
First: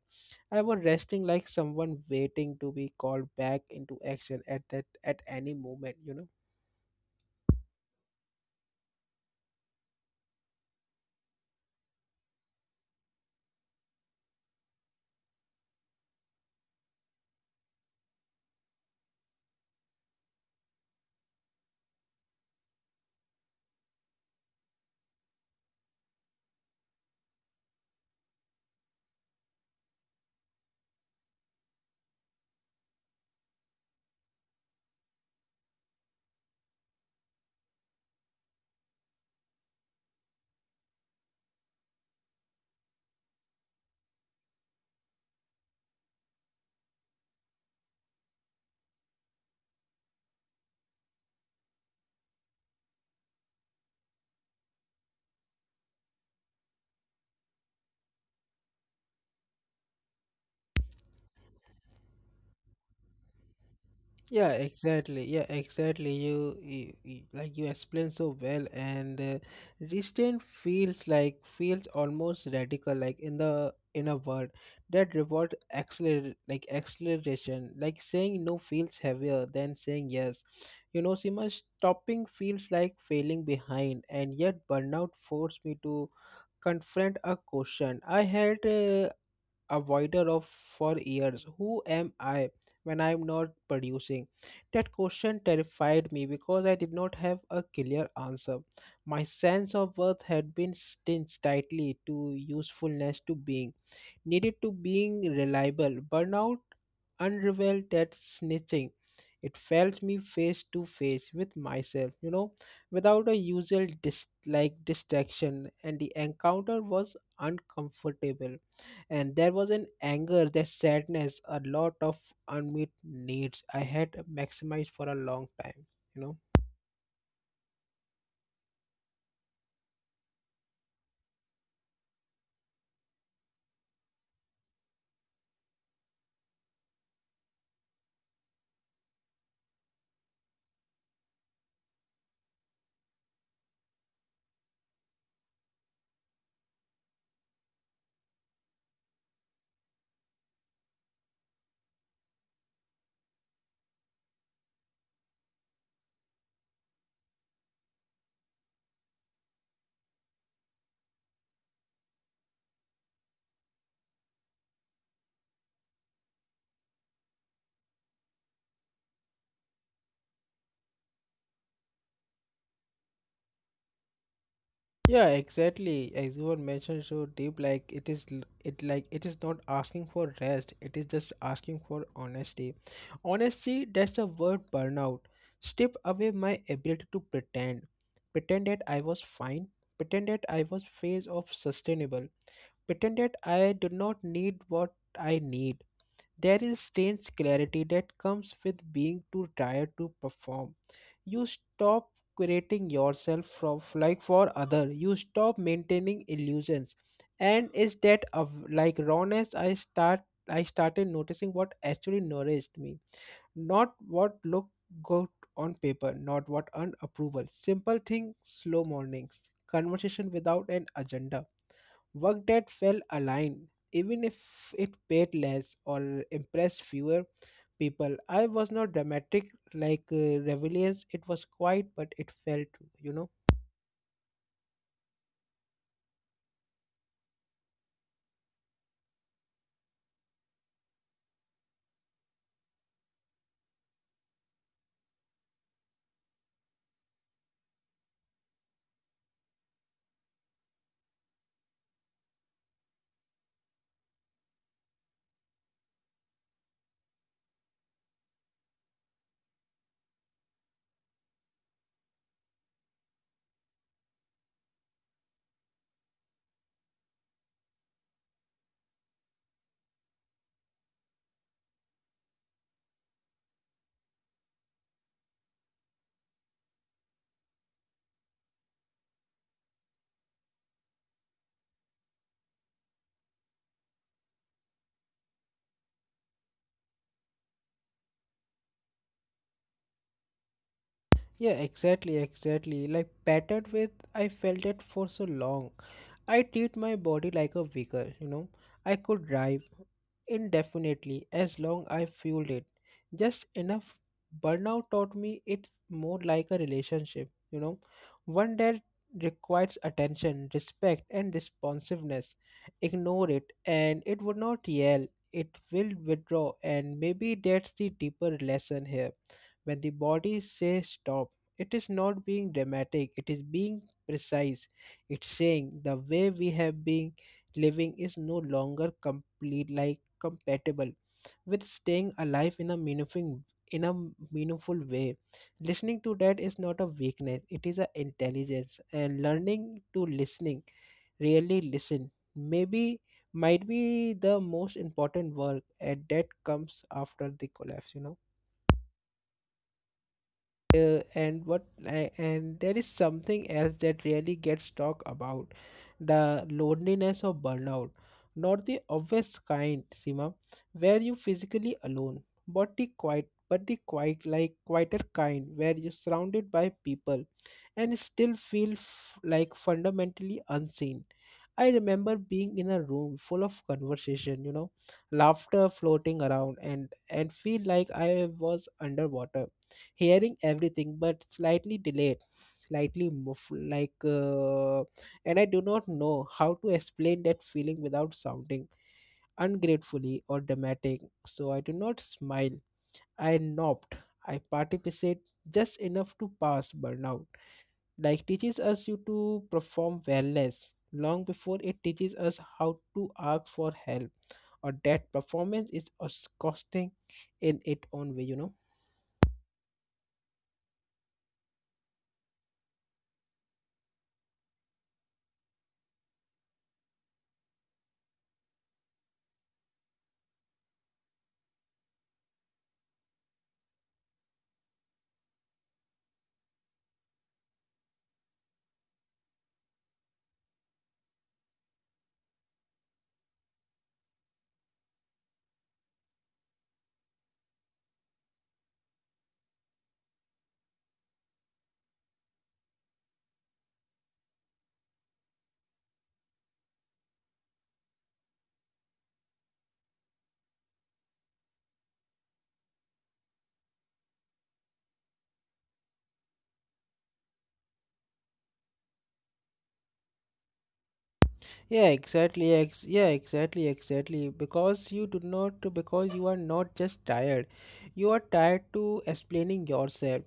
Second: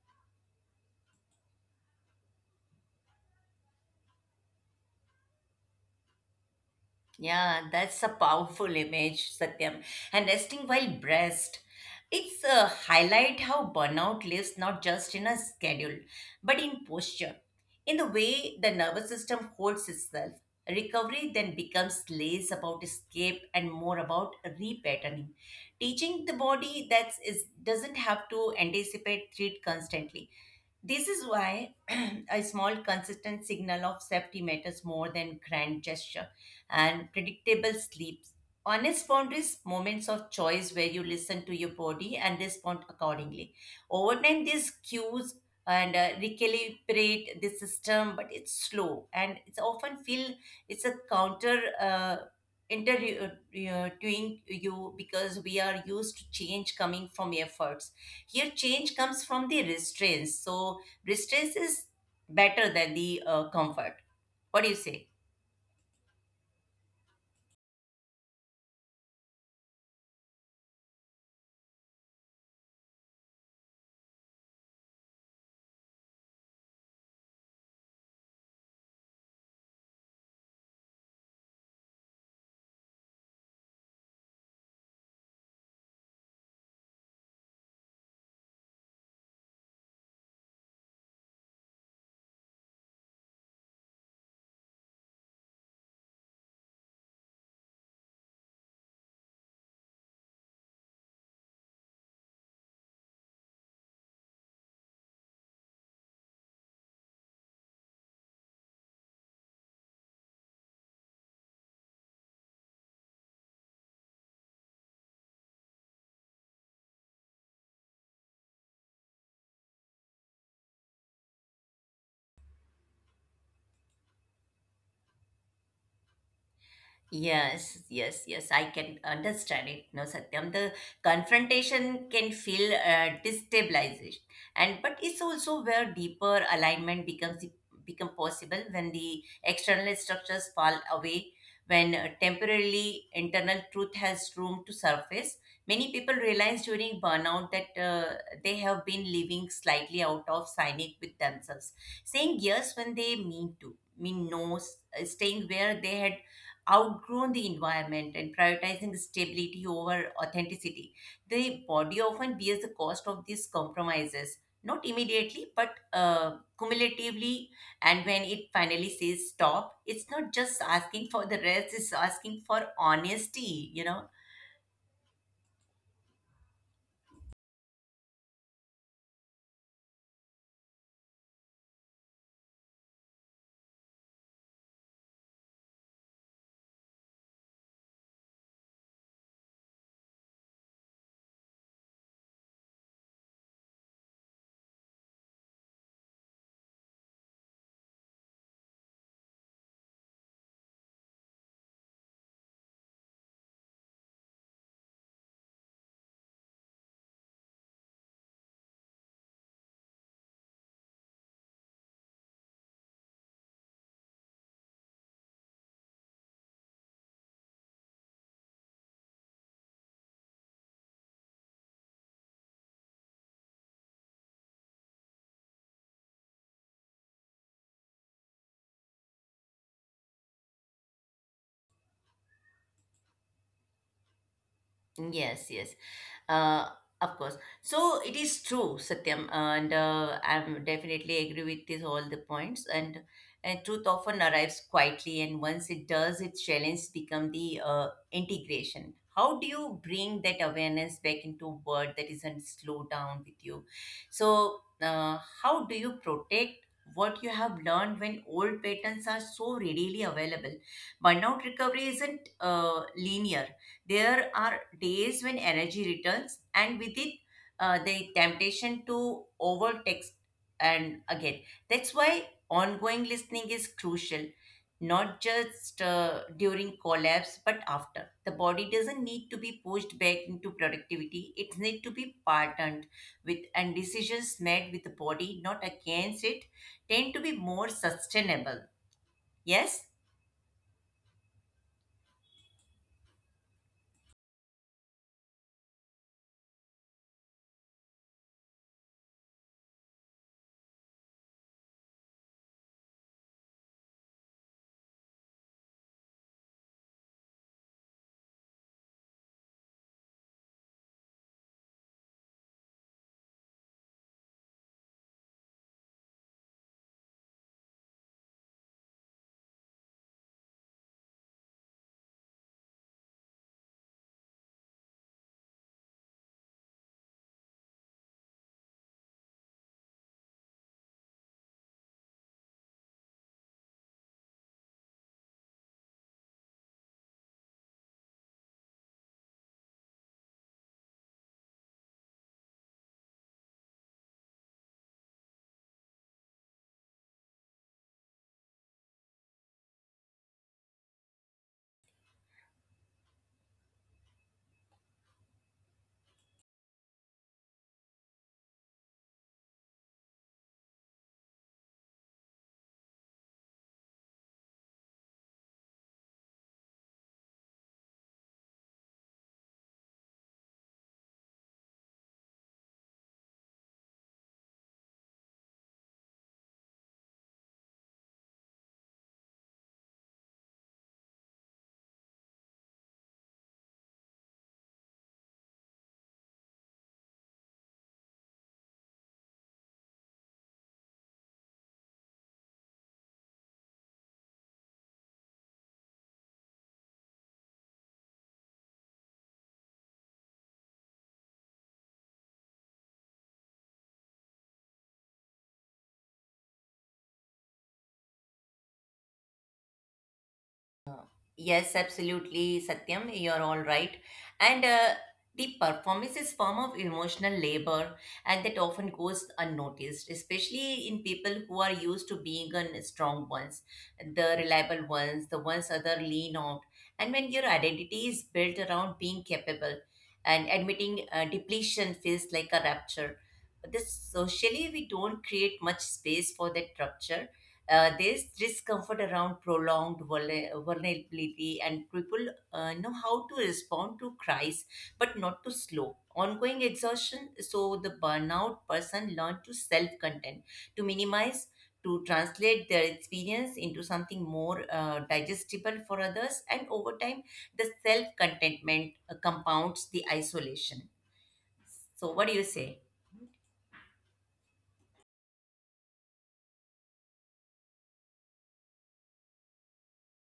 I was resting like someone waiting to be called back into action at that at any moment, you know.
Yeah, that's a powerful image, Satyam. And resting while breast, it's a highlight how burnout lives not just in a schedule but in posture, in the way the nervous system holds itself. Recovery then becomes less about escape and more about repatterning, teaching the body that is doesn't have to anticipate threat constantly. This is why a small, consistent signal of safety matters more than grand gesture, and predictable sleeps. Honest boundaries, moments of choice where you listen to your body and respond accordingly. Over time, these cues and recalibrate the system, but it's slow and it's often feel it's a counter interviewing you, because we are used to change coming from efforts. Here, change comes from the restraints. So, restraints is better than the comfort.
Yeah,
What do you say?
exactly. Yeah, exactly. Like you explained so well, and restraint feels like feels almost radical, like in the in a word that reward acceler like acceleration, like saying no feels heavier than saying yes. You know, Sima, stopping feels like failing behind, and yet burnout forced me to confront a question I had avoided of for years. Who am I when I'm not producing? That question terrified me because I did not have a clear answer. My sense of worth had been stitched tightly to usefulness, to being needed, to being reliable. Burnout unraveled that snitching. It felt me face to face with myself, you know, without a usual like distraction, and the encounter was uncomfortable. And there was an anger, that sadness, a lot of unmet needs I had maximized for a long time, you know.
Yes, yes, yes. I can understand it. No, Satyam, the confrontation can feel destabilization, and but it's also where deeper alignment become possible when the external structures fall away, when temporarily internal truth has room to surface. Many people realize during burnout that they have been living slightly out of sync with themselves, saying yes when they mean no, staying where they had outgrown the environment and prioritizing stability over authenticity. The body often bears the cost of these compromises, not immediately, but cumulatively. And when it finally says stop, it's not just asking for the rest, it's asking for honesty, you know?
Yeah, exactly. As you were mentioned so deep, like it is it like it is not asking for rest, it is just asking for honesty. Honesty, that's the word burnout. Strip away my ability to pretend. Pretend that I was fine. Pretend that I was phase of sustainable. Pretend that I do not need what I need. There is strange clarity that comes with being too tired to perform. You stop creating yourself from like for other, you stop maintaining illusions, and is that of like rawness I start, I started noticing what actually nourished me. Not what looked good on paper, not what earned approval. Simple things, slow mornings, conversation without an agenda. Work that felt aligned, even if it paid less or impressed fewer people. I was not dramatic like Rebellions. It was quiet, but it felt, you know.
Yes, yes. Uh, of course. So it is true, Satyam, and I'm definitely agree with this all the points. And truth often arrives quietly, and once it does, its challenge become the integration. How do you bring that awareness back into word that isn't slow down with you? So how do you protect what you have learned when old patterns are so readily available? Burnout recovery isn't linear. There are days when energy returns, and with it, the temptation to overtext. And again, that's why ongoing listening is crucial, not just during collapse, but after. The body doesn't need to be pushed back into productivity, it needs to be partnered with, and decisions made with the body, not against it, tend to be more sustainable. Yes?
Yeah, exactly, exactly. Like battered with, I felt it for so long. I treat my body like a vehicle, you know. I could drive indefinitely as long I fueled it. Just enough. Burnout taught me it's more like a relationship, you know, one that requires attention, respect, and responsiveness. Ignore it, and it would not yell, it will withdraw, and maybe that's the deeper lesson here. When the body says stop, it is not being dramatic, it is being precise. It's saying the way we have been living is no longer complete like compatible with staying alive in a meaningful way. Listening to that is not a weakness; it is an intelligence. And learning to listening, really listen, maybe might be the most important work, and that comes after the collapse. You know, and what I, and there is something else that really gets talked about, the loneliness of burnout. Not the obvious kind, Sima, where you physically alone, but the quiet, but the quiet, like quieter kind, where you're surrounded by people and still feel like fundamentally unseen. I remember being in a room full of conversation, you know, laughter floating around, and feel like I was underwater, hearing everything but slightly delayed, slightly muffled, like and I do not know how to explain that feeling without sounding ungratefully or dramatic. So I do not smile, I nopped, I participate just enough to pass. Burnout like teaches us you to perform wellness long before it teaches us how to ask for help, or that performance is us costing in its own way, you know.
Yes, absolutely, Satyam, you're all right. And the performance is form of emotional labor, and that often goes unnoticed, especially in people who are used to being on strong ones, the reliable ones, the ones other lean on. And when your identity is built around being capable, and admitting depletion feels like a rupture. But this socially, we don't create much space for that rupture, this discomfort around prolonged vulnerability, and people know how to respond to cries, but not to slow. Ongoing exhaustion, so the burnout person learn to self content, to minimize, to translate their experience into something more digestible for others, and over time, the self contentment compounds the isolation.
Yeah,
So, what do you
exactly.
say?
Yeah, exactly, exactly. Because you do not, because you are not just tired, you are tired to explaining yourself,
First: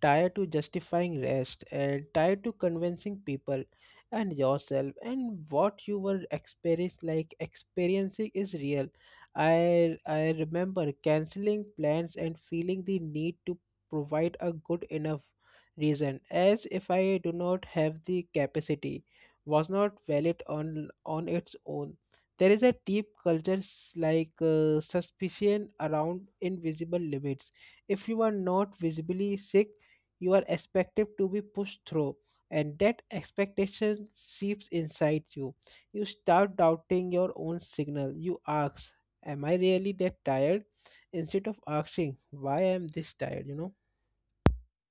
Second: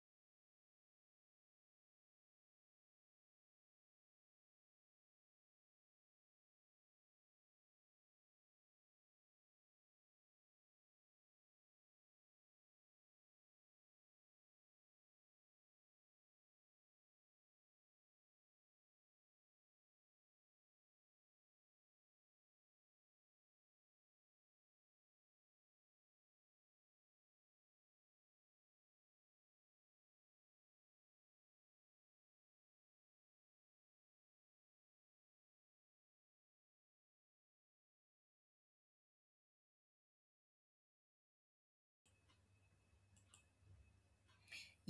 tired to justifying rest, and tired to convincing people and yourself and what you were experience like experiencing is real. I remember canceling plans and feeling the need to provide a good enough reason, as if I do not have the capacity was not valid on its own. There is a deep culture like suspicion around invisible limits. If you are not visibly sick, you are expected to be pushed through, and that expectation seeps inside you. You start doubting your own signal. You ask, "Am I really that tired?" instead of asking, "Why am I this tired?" You know.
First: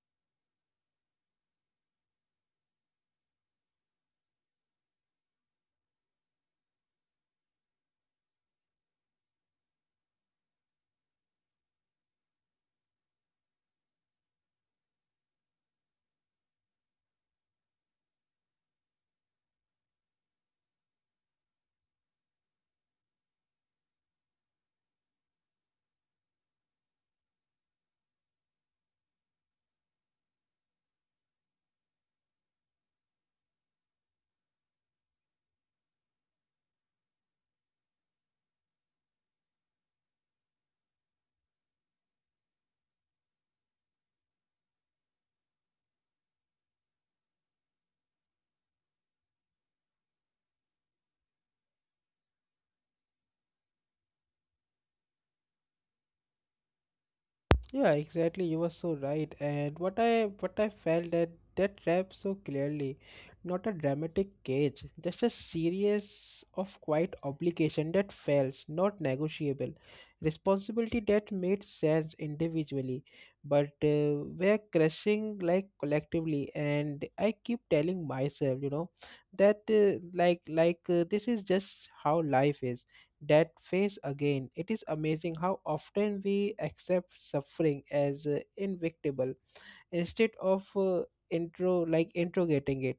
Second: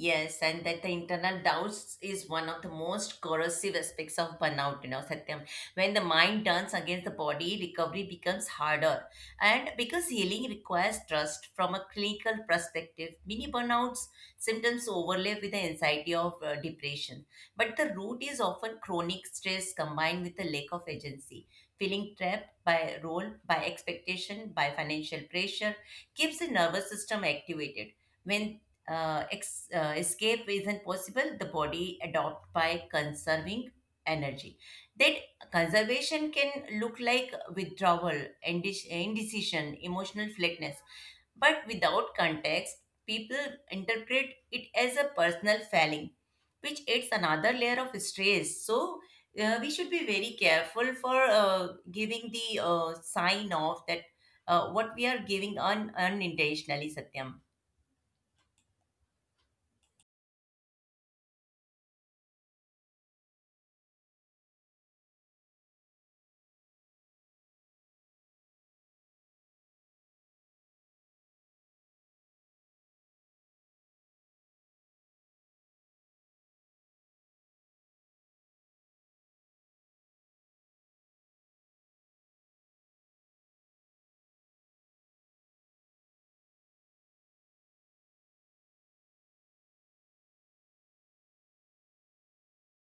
Yes, and that the internal doubts is one of the most corrosive aspects of burnout, you know, Satyam. When the mind turns against the body, recovery becomes harder. And because healing requires trust from a clinical perspective, many burnouts symptoms overlap with the anxiety of depression. But the root is often chronic stress combined with a lack of agency. Feeling trapped by role, by expectation, by financial pressure keeps the nervous system activated when escape isn't possible, the body adopt by conserving energy. That conservation can look like withdrawal, indecision, emotional flatness. But without context, people interpret it as a personal failing, which adds another layer of stress. So we should be very careful for giving the sign of that what we are giving unintentionally, Satyam.
Yeah, exactly. You were so right. And what I felt that that rap so clearly, not a dramatic cage, just a series of quiet obligation that fails, not negotiable, responsibility that made sense individually, but we're crushing like collectively. And I keep telling myself, you know, that like this is just how life is, that phase again. It is amazing how often we accept suffering as inevitable instead of intro like interrogating it.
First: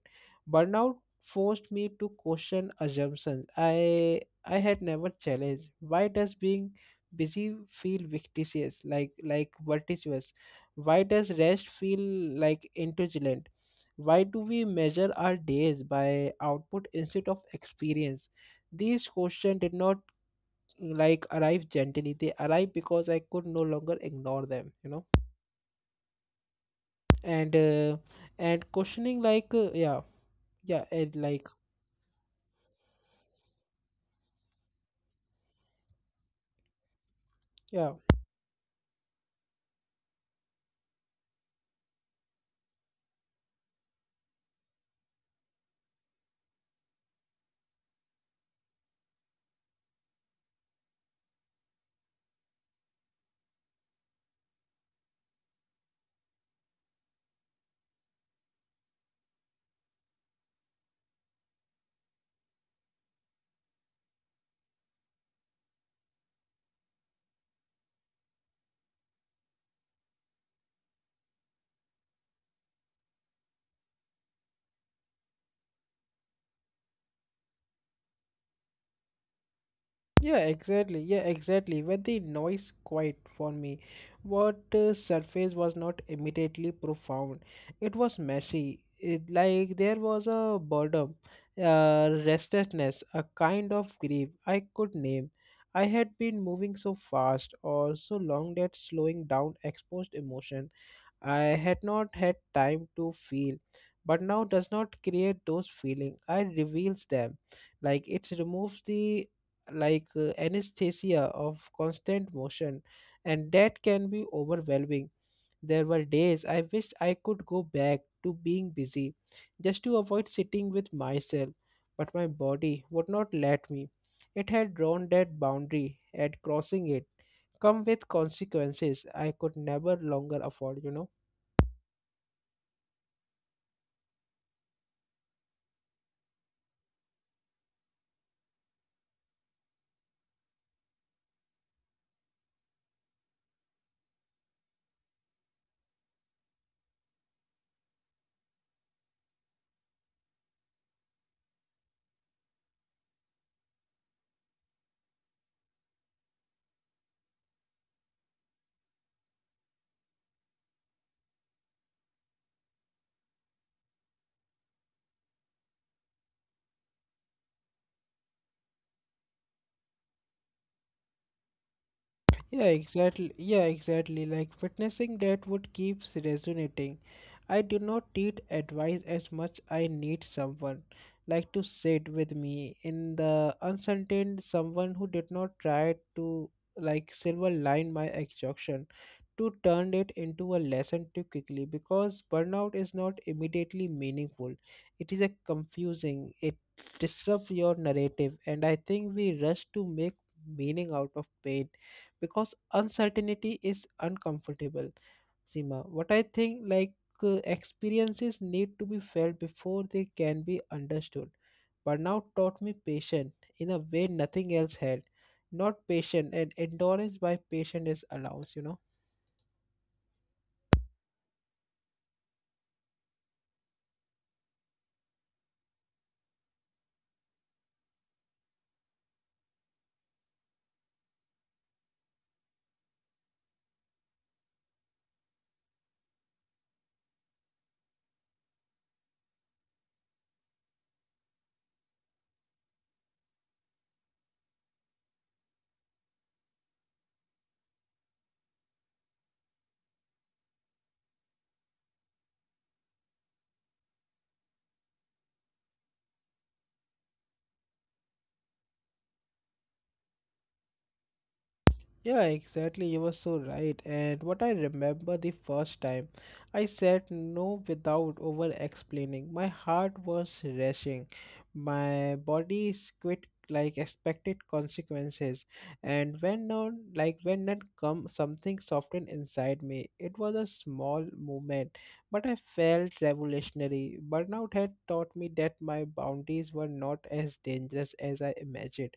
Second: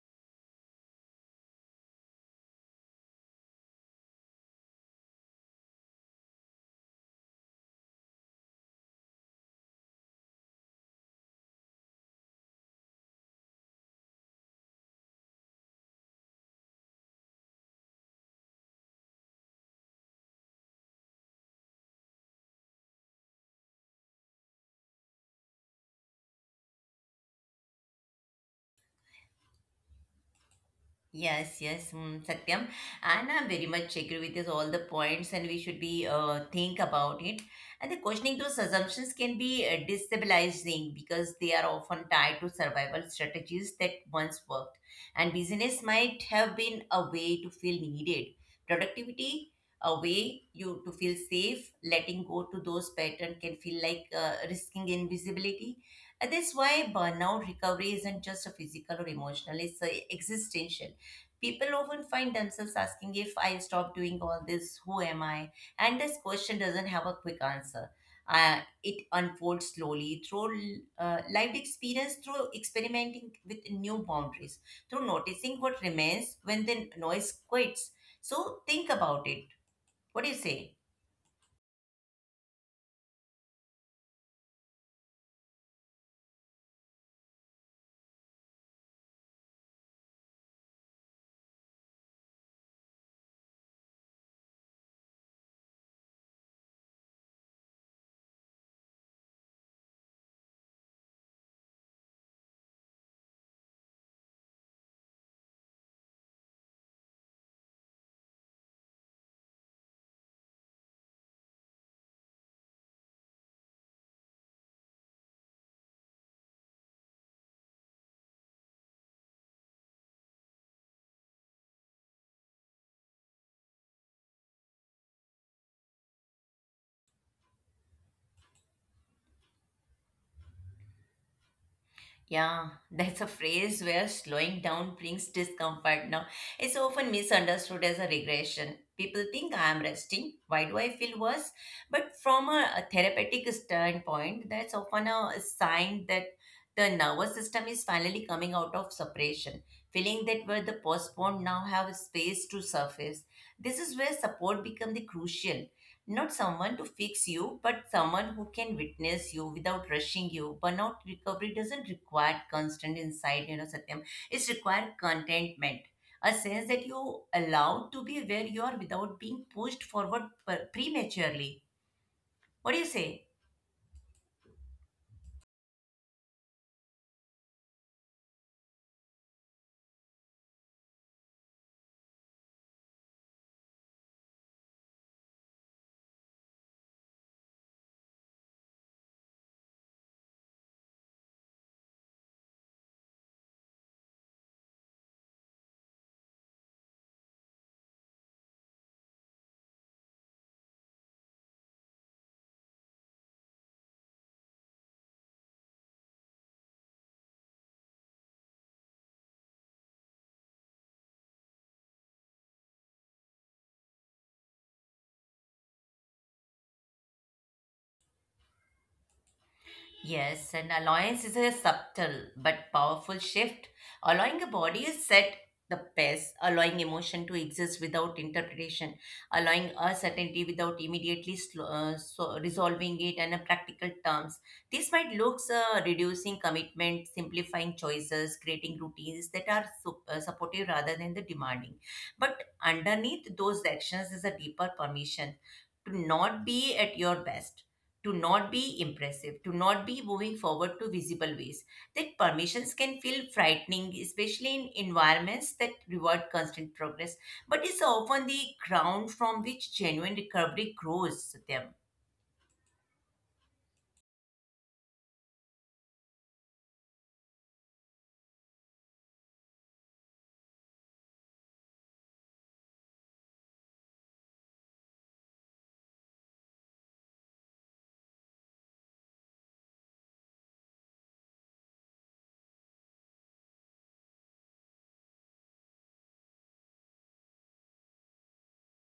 Burnout forced me to question assumptions I had never challenged. Why does being busy feel victitious, like vertiginous? Why does rest feel like indulgent? Why do we measure our days by output instead of experience? These questions did not like arrive gently, they arrived because I could no longer ignore them, you know. And and questioning like yeah. Yeah and like
Yes, yes, mm, Satyam. And I very much agree with this, all the points, and we should be think about it. And
yeah.
the questioning those assumptions can be destabilizing because they are often tied to survival strategies that once worked. And business might have been a way to feel needed, productivity a way you to feel safe. Letting go to those patterns can feel like risking invisibility. And that's why burnout recovery isn't just a physical or emotional, it's existential. People often find themselves asking, if I stop doing all this, who am I? And this question doesn't have a quick answer. It unfolds slowly through lived experience, through experimenting with new boundaries, through noticing what remains when the noise quits. So think about it. What do
Yeah,
you say?
exactly, yeah, exactly. When the noise quiet for me, what surface was not immediately profound, it was messy. It, like there was a boredom, restlessness, a kind of grief I could name. I had been moving so fast or so long that slowing down exposed emotion I had not had time to feel, but now does not create those feelings. I reveals them, like it removes the like anesthesia of constant motion, and that can be overwhelming. There were days I wished I could go back to being busy, just to avoid sitting with myself, but my body would not let me. It had drawn that boundary, and crossing it come with consequences I could never longer afford. You know.
Yeah, that's a phrase where slowing down brings discomfort now. It's often misunderstood as a regression. People think, I am resting. Why do I feel worse? But from a therapeutic standpoint, that's often a sign that the nervous system is finally coming out of suppression. Feeling that where the postponed now have space to surface. This is where support becomes the crucial. Not someone to fix you, but someone who can witness you without rushing you. Burnout recovery doesn't require constant insight, you know, Satyam. It's required contentment, a sense that you allowed to be where you are without being pushed forward prematurely.
Yeah,
What do you say?
exactly. Yeah, exactly. Like witnessing that would keeps resonating. I do not need advice as much I need someone like to sit with me in the uncertain, someone who did not try to like silver line my exhaustion, to turn it into a lesson too quickly, because burnout is not immediately meaningful. It is a confusing. It disrupts your narrative, and I think we rush to make meaning out of pain because uncertainty is uncomfortable. Seema, what I think like experiences need to be felt before they can be understood. Burnout taught me patience in a way nothing else had. Not patient and endurance by patience is allowance, you know.
Yes, and allowance is a subtle but powerful shift. Allowing a body to set the pace, allowing emotion to exist without interpretation, allowing uncertainty without immediately so resolving it in a practical terms. This might look reducing commitment, simplifying choices, creating routines that are supportive rather than the demanding. But underneath those actions is a deeper permission to not be at your best, to not be impressive, to not be moving forward to visible ways. That permissions can feel frightening, especially in environments that reward constant progress, but it's often the ground from which genuine recovery grows, Satyam.
Yeah, exactly. You were so right. And what I remember the first time I said no without over explaining. My heart was rushing. My body squid like expected consequences. And when none like when none come, something softened inside me. It was a small movement, but I felt revolutionary. Burnout had taught me that my boundaries were not as dangerous as I imagined,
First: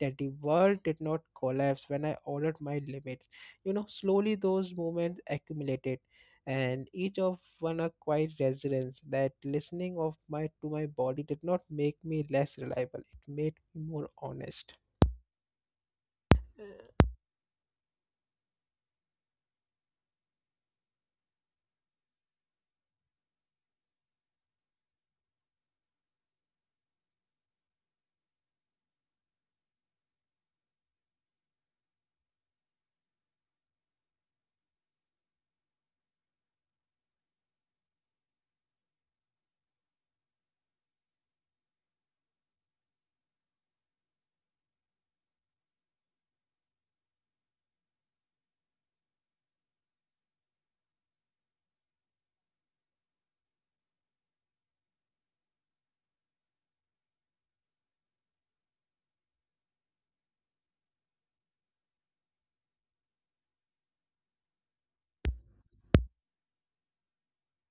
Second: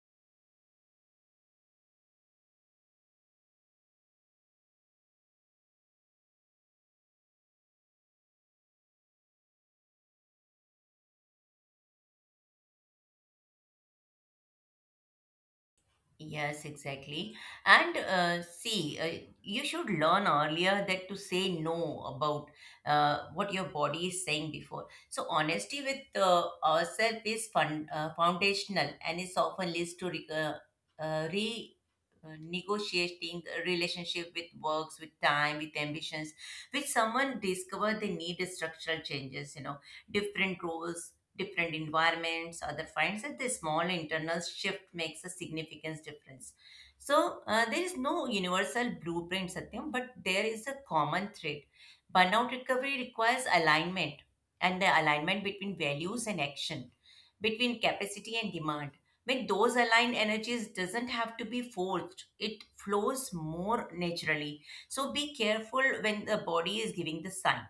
that the world did not collapse when I honored my limits. You know, slowly those moments accumulated, and each of one a quiet resonance. That listening of my to my body did not make me less reliable; it made me more honest.
Yes, exactly. And see, you should learn earlier that to say no about what your body is saying before. So honesty with ourselves is foundational and is often leads to re, re negotiating a relationship with works, with time, with ambitions. With someone discover they need structural changes, you know, different roles, different environments, other finds that the small internal shift makes a significant difference. So there is no universal blueprint, Satyam, but there is a common thread. Burnout recovery requires alignment, and the alignment between values and action, between capacity and demand. When those aligned energies doesn't have to be forced, it flows more naturally. So be careful when the body is giving the sign,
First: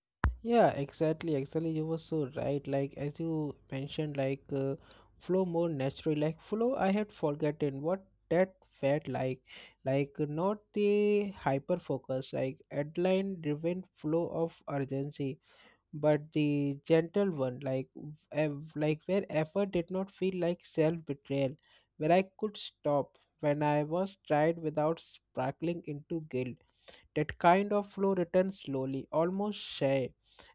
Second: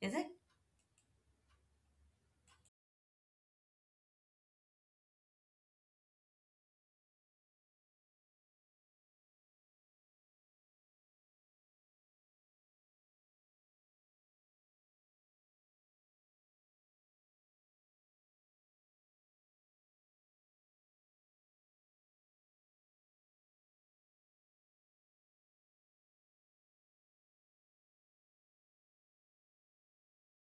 is it?
Yeah, exactly. Exactly. You were so right. Like as you mentioned, flow more natural. Like flow, I had forgotten what that felt like. Like not the hyper focus, like headline driven flow of urgency, but the gentle one. Like where effort did not feel like self betrayal, where I could stop when I was tried without sparkling into guilt, that kind of flow returns slowly, almost shy,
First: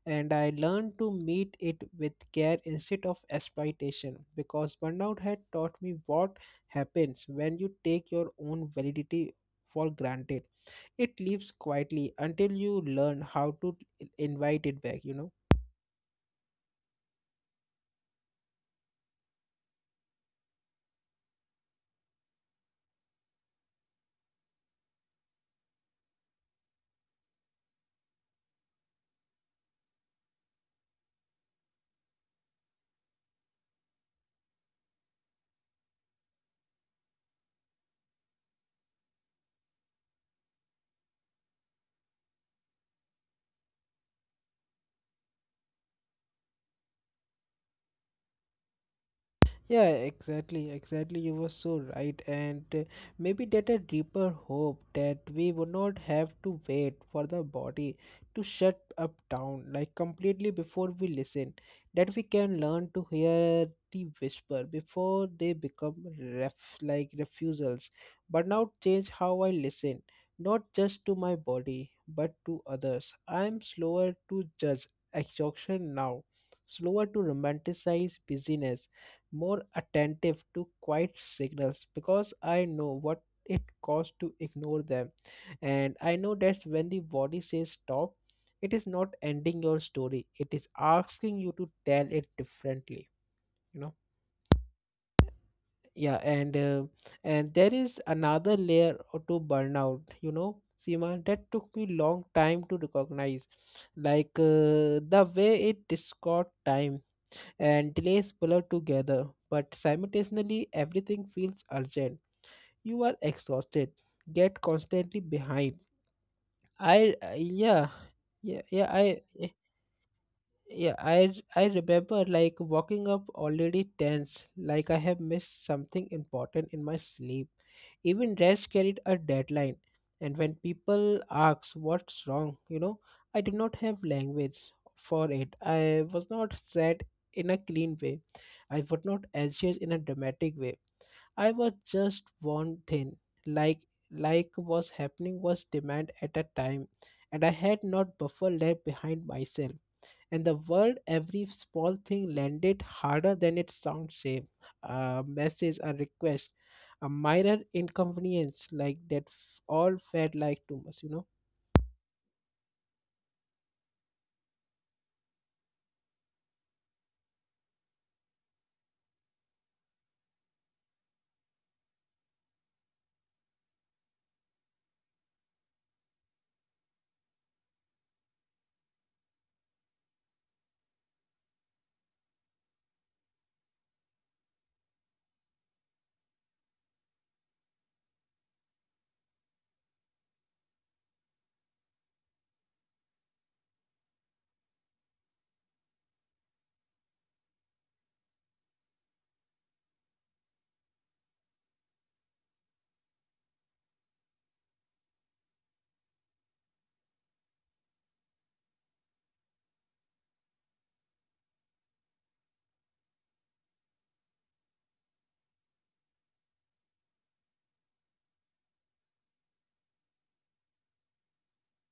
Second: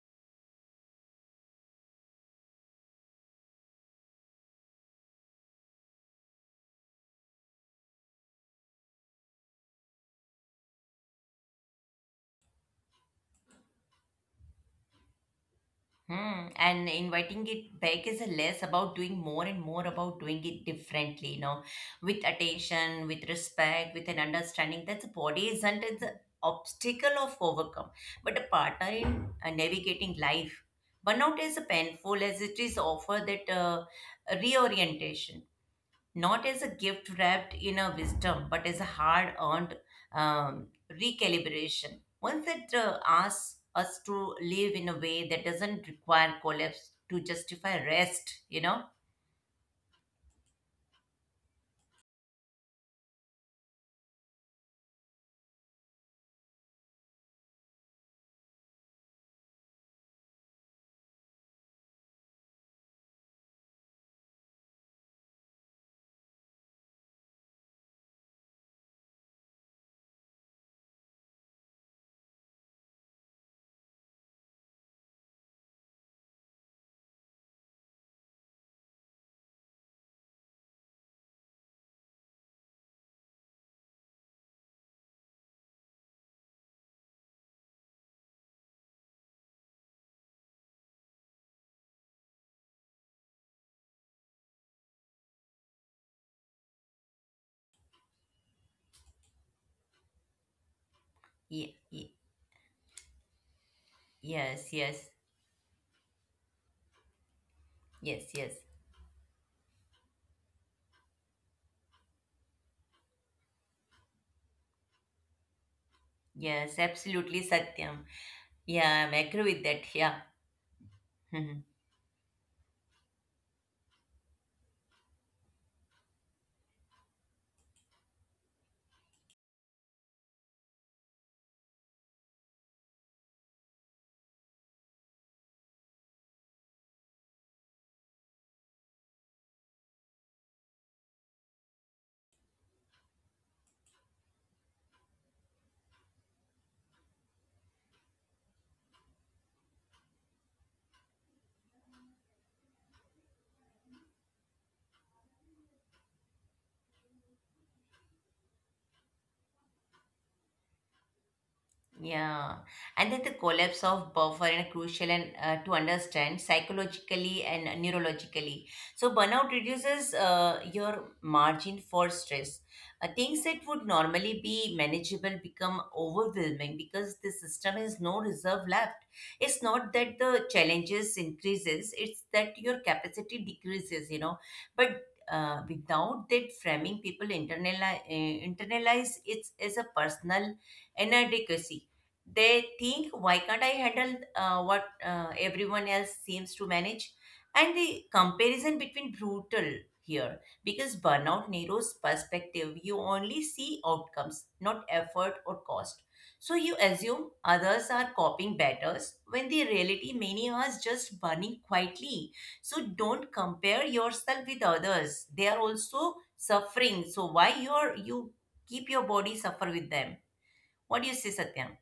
and I learned to meet it with care instead of expectation because burnout had taught me what happens when you take your own validity for granted. It leaves quietly until you learn how to invite it back.
Hmm. And inviting it back is less about doing more and more about doing it differently, you know, with attention, with respect, with an understanding that the body isn't the obstacle of overcome, but a partner in navigating life. Burnout is painful as it is offer that reorientation, not as a gift wrapped in a wisdom, but as a hard earned um, recalibration. Once that asks us to live in a way that doesn't require collapse to justify rest, you know?
Yeah, exactly, exactly. You were so right, and maybe that a deeper hope that we would not have to wait for the body to shut up down like completely before we listen, that we can learn to hear the whisper before they become refusals. But now change how I listen, not just to my body, but to others. I am slower to judge exhaustion now, slower to romanticize busyness, more attentive to quiet signals because I know what it costs to ignore them. And I know that when the body says stop, it is not ending your story, it is asking you to tell it differently, you know. Yeah, and there is another layer or to burnout, you know, Seema, that took
Ye-
me
ye-
long time to recognize,
yes, yes,
the way it distorts time and
yes,
delays
yes,
blur together, but simultaneously everything feels urgent. You are exhausted, get constantly behind.
yes, absolutely,
Yeah,
Satyam. Yeah, I
yeah.
agree with that. Yeah.
Yeah, I remember like walking up already tense, like I have missed something important in my sleep. Even rest carried a deadline. And when people ask what's wrong, you know, I did not have language for it. I was not sad in a clean way. I was not anxious in a dramatic way. I was just one thing, like like was happening was demand at a time, and I had not buffer left behind myself. And the world, every small thing landed harder than its sound shape. A message, a request, a minor inconvenience like all felt like too much, you know.
Yeah, and then the collapse of buffer is crucial and to understand psychologically and neurologically. So burnout reduces your margin for stress. Things that would normally be manageable become overwhelming because the system has no reserve left. It's not that the challenges increases; it's that your capacity decreases. You know, but without that framing, people internalize, internalize it as a personal inadequacy. They think, why can't I handle what everyone else seems to manage? And the comparison between brutal here because burnout narrows perspective. You only see outcomes, not effort or cost, so you assume others are coping better, when the reality, many are just burning quietly. So don't compare yourself with others, they are also suffering, so why you keep your body suffer with them? What do you say, Satyam?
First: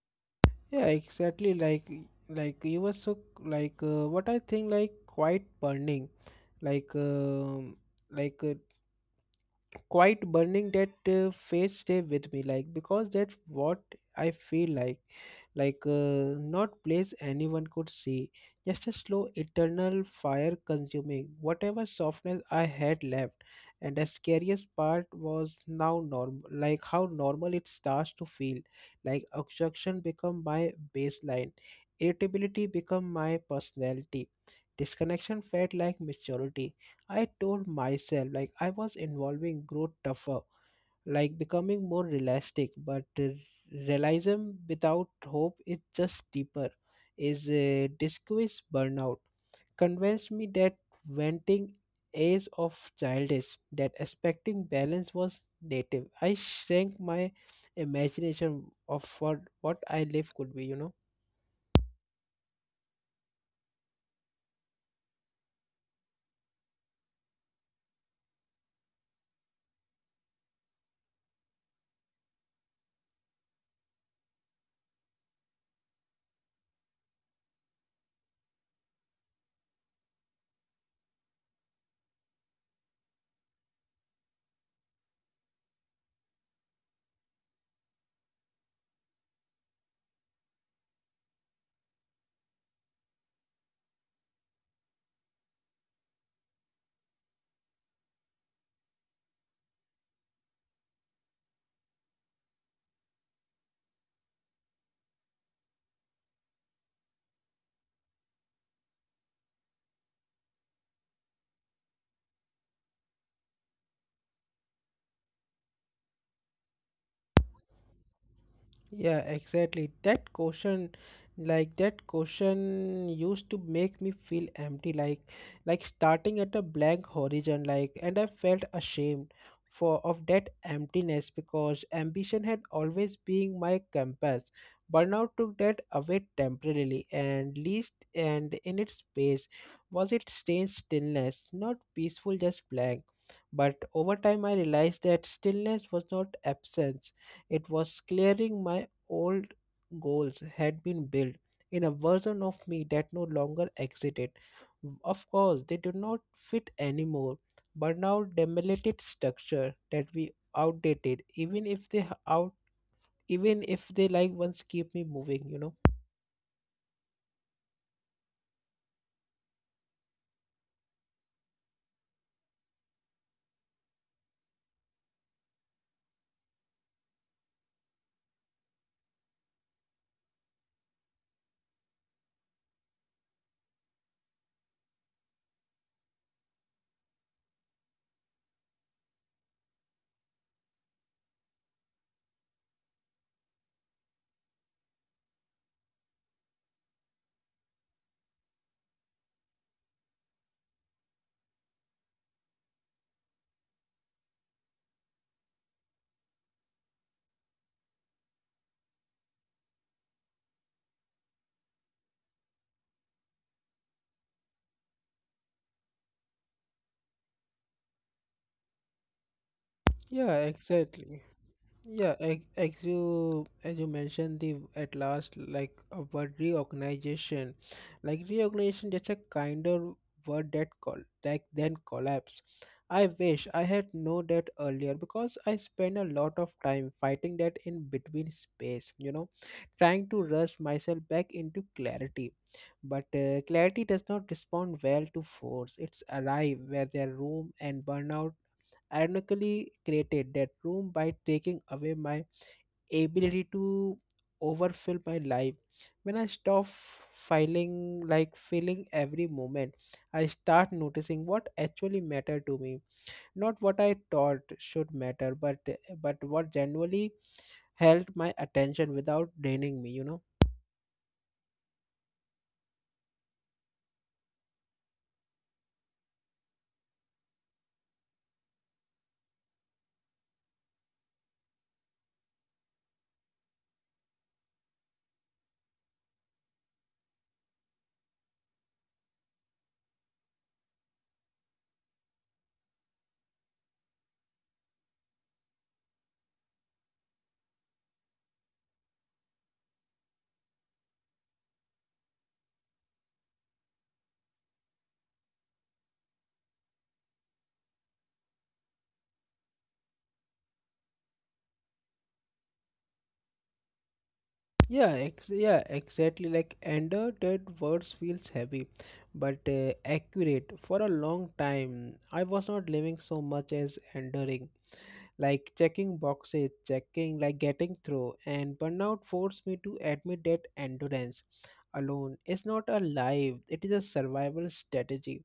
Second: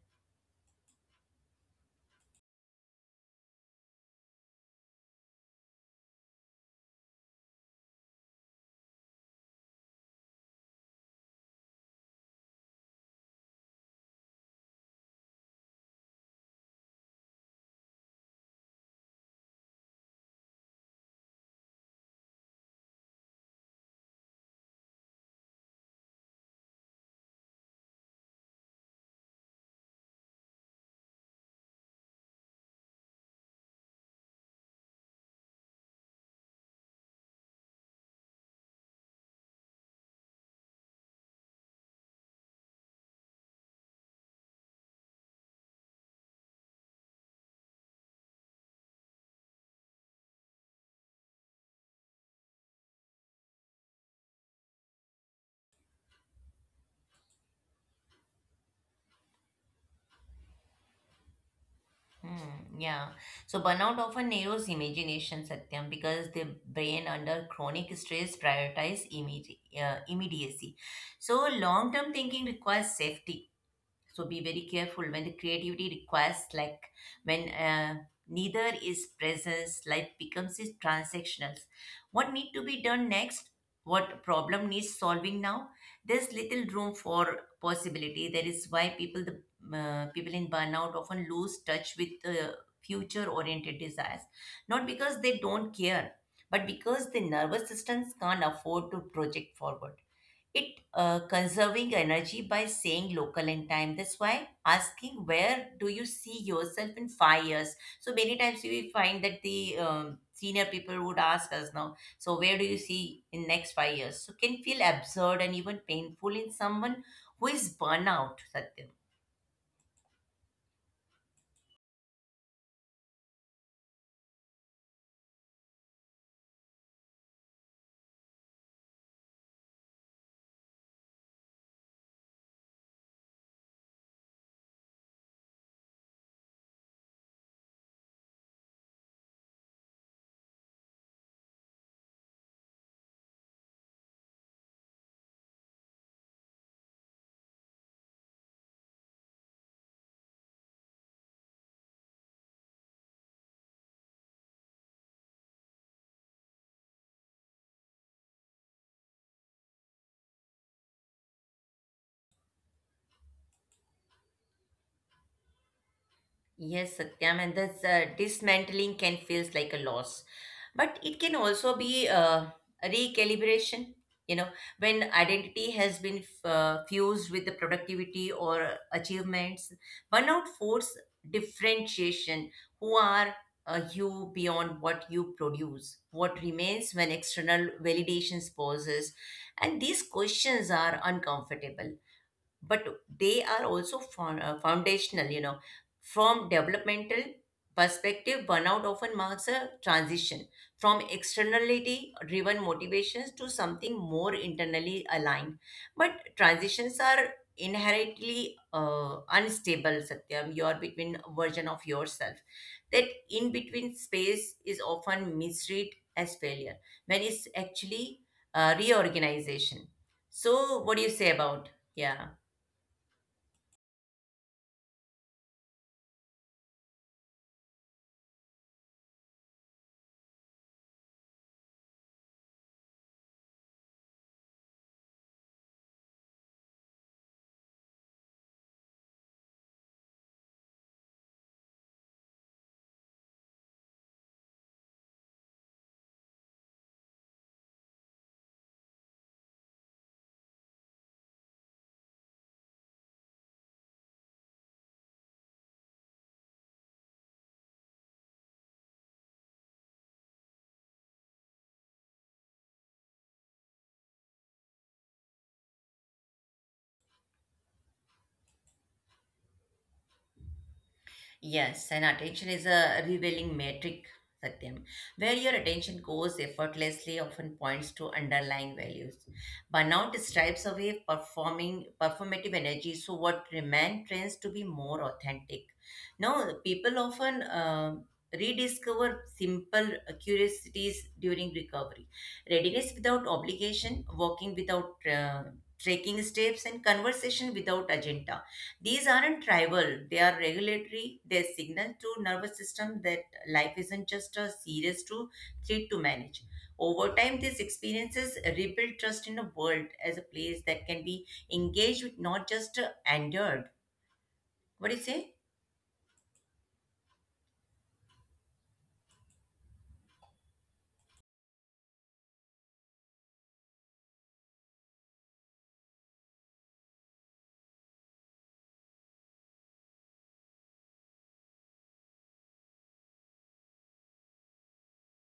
Yeah, exactly. Like you were so, what I think like quite burning, like um like uh, quite burning that phase stay with me like because that's what I feel like, like uh, not place anyone could see, just a slow eternal fire consuming whatever softness I had left. And the scariest part was now normal, like how normal it starts to feel. Like obstruction become my baseline, irritability become my personality, disconnection felt like maturity. I told myself like I was involving growth tougher, like becoming more realistic, but realism without hope is just deeper. Is a disguise burnout convinced me that venting is of childish, that expecting balance was native. I shrank my imagination of what I live could be, you know.
Hmm, yeah. So burnout often narrows imagination, Satyam, because the brain under chronic stress prioritizes immediacy. So long-term thinking requires safety, so be very careful when the creativity requires, like when neither is presence, life becomes is transactional. What need to be done next? What problem needs solving now? There's little room for possibility. That is why people in burnout often lose touch with future oriented desires, not because they don't care, but because the nervous systems can't afford to project forward. It conserving energy by saying local in time. That's why asking, where do you see yourself in 5 years, so many times we find that the senior people would ask us now, so where do you see in next 5 years, so can feel absurd and even painful in someone who is burnout, Satyam.
Yeah, exactly. That question, like that question used to make me feel empty, like starting at a blank horizon, like, and I felt ashamed for of that emptiness because ambition had always been my compass. Burnout took that away temporarily and least, and in its space was its strange stillness, not peaceful, just blank. But over time I realized that stillness was not absence, it was clearing my old goals had been built in a version of me that no longer existed. Of course, they do not fit anymore, but now demolited structure that we outdated, even if they h- out even if they like once keep me moving, you know.
Yes, Satyam, and this dismantling can feels like a loss, but it can also be a recalibration. You know, when identity has been fused with the productivity or achievements, burnout force differentiation. Who are you beyond what you produce? What remains when external validations pauses? And these questions are uncomfortable, but they are also foundational, you know. From developmental perspective, burnout often marks a transition from externality driven motivations to something more internally aligned, but transitions are inherently unstable, Satyam. You are between version of yourself. That in between space is often misread as failure when it's actually reorganization.
Yeah,
So what do you say
exactly.
about? Yeah.
Yeah, as you mentioned the at last like a word reorganization, like reorganization, that's a kinder word that call like then collapse. I wish I had known that earlier because I spent a lot of time fighting that in between space, you know, trying to rush myself back into clarity. But clarity does not respond well to force. It's arrive where their room, and burnout ironically created that room by taking away my ability to overfill my life. When I stop filing like feeling every moment, I start noticing what actually mattered to me. Not what I thought should matter, but what genuinely held my attention without draining me, you know.
Yes, and attention is a revealing metric, Satyam. Where your attention goes effortlessly often points to underlying values. Burnout strips away performing performative energy, so what remains tends to be more authentic. Now, people often rediscover simple curiosities during recovery. Readiness without obligation, walking without trekking steps, and conversation without agenda these aren't tribal, they are regulatory. They signal to nervous system that life isn't just a serious to threat to manage. Over time, these experiences rebuild trust in the world as a place that can be engaged with, not just endured. What do you
Yeah,
say?
yeah, exactly. Like under that words feels heavy, but accurate. For a long time, I was not living so much as enduring, like checking boxes, checking, like getting through. And burnout forced me to admit that endurance alone is not a life; it is a survival strategy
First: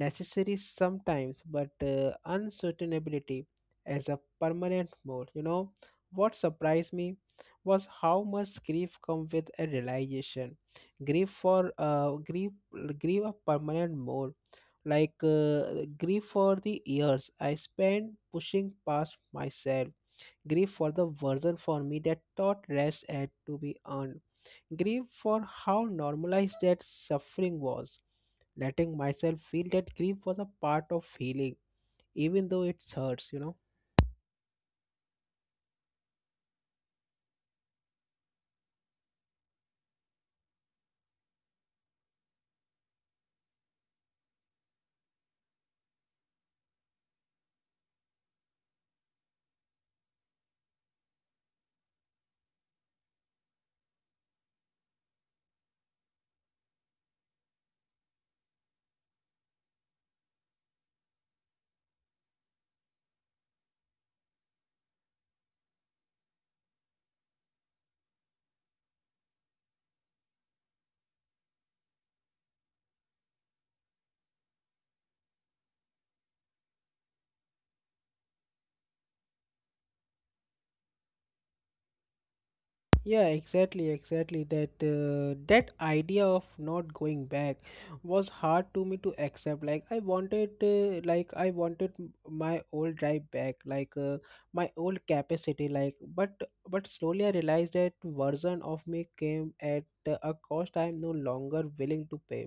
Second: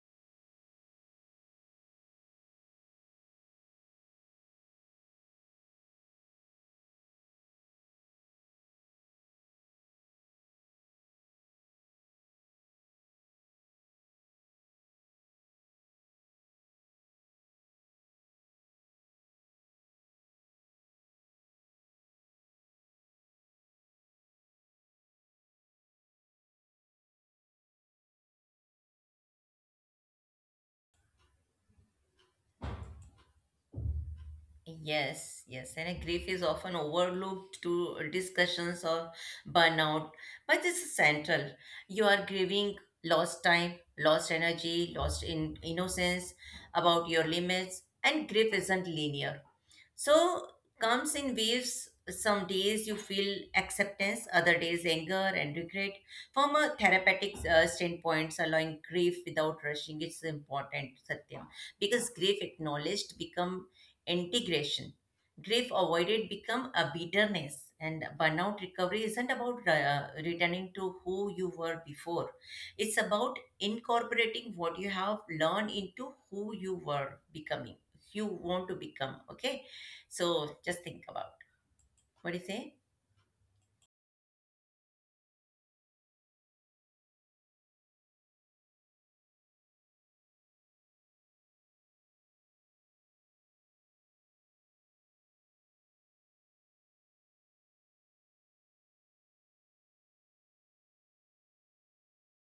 necessary sometimes, but uncertainty as a permanent mode. You know, what surprised me was how much grief come with a realization. Grief for uh, grief, grief a permanent mode. Grief for the years I spent pushing past myself. Grief for the version for me that taught rest had to be earned. Grief for how normalized that suffering was. Letting myself feel that grief was a part of healing, even though it hurts, you know.
Yes, yes, and a grief is often overlooked to discussions of burnout, but this is central. You are grieving lost time, lost energy, lost in innocence, about your limits, and grief isn't linear. So comes in waves. Some days you feel acceptance, other days anger and regret. From a therapeutic standpoint, allowing grief without rushing is important, Satyam, because grief acknowledged become integration. Grief avoided become a bitterness, and burnout recovery isn't about returning to who you were before. It's about incorporating what you have learned into who you were becoming, you want to become. Okay, so just think about what do you say.
Yeah, exactly, exactly, that that idea of not going back was hard to me to accept. Like I wanted my old drive back, my old capacity, but slowly I realized that version of me came at a cost I am no longer willing to pay,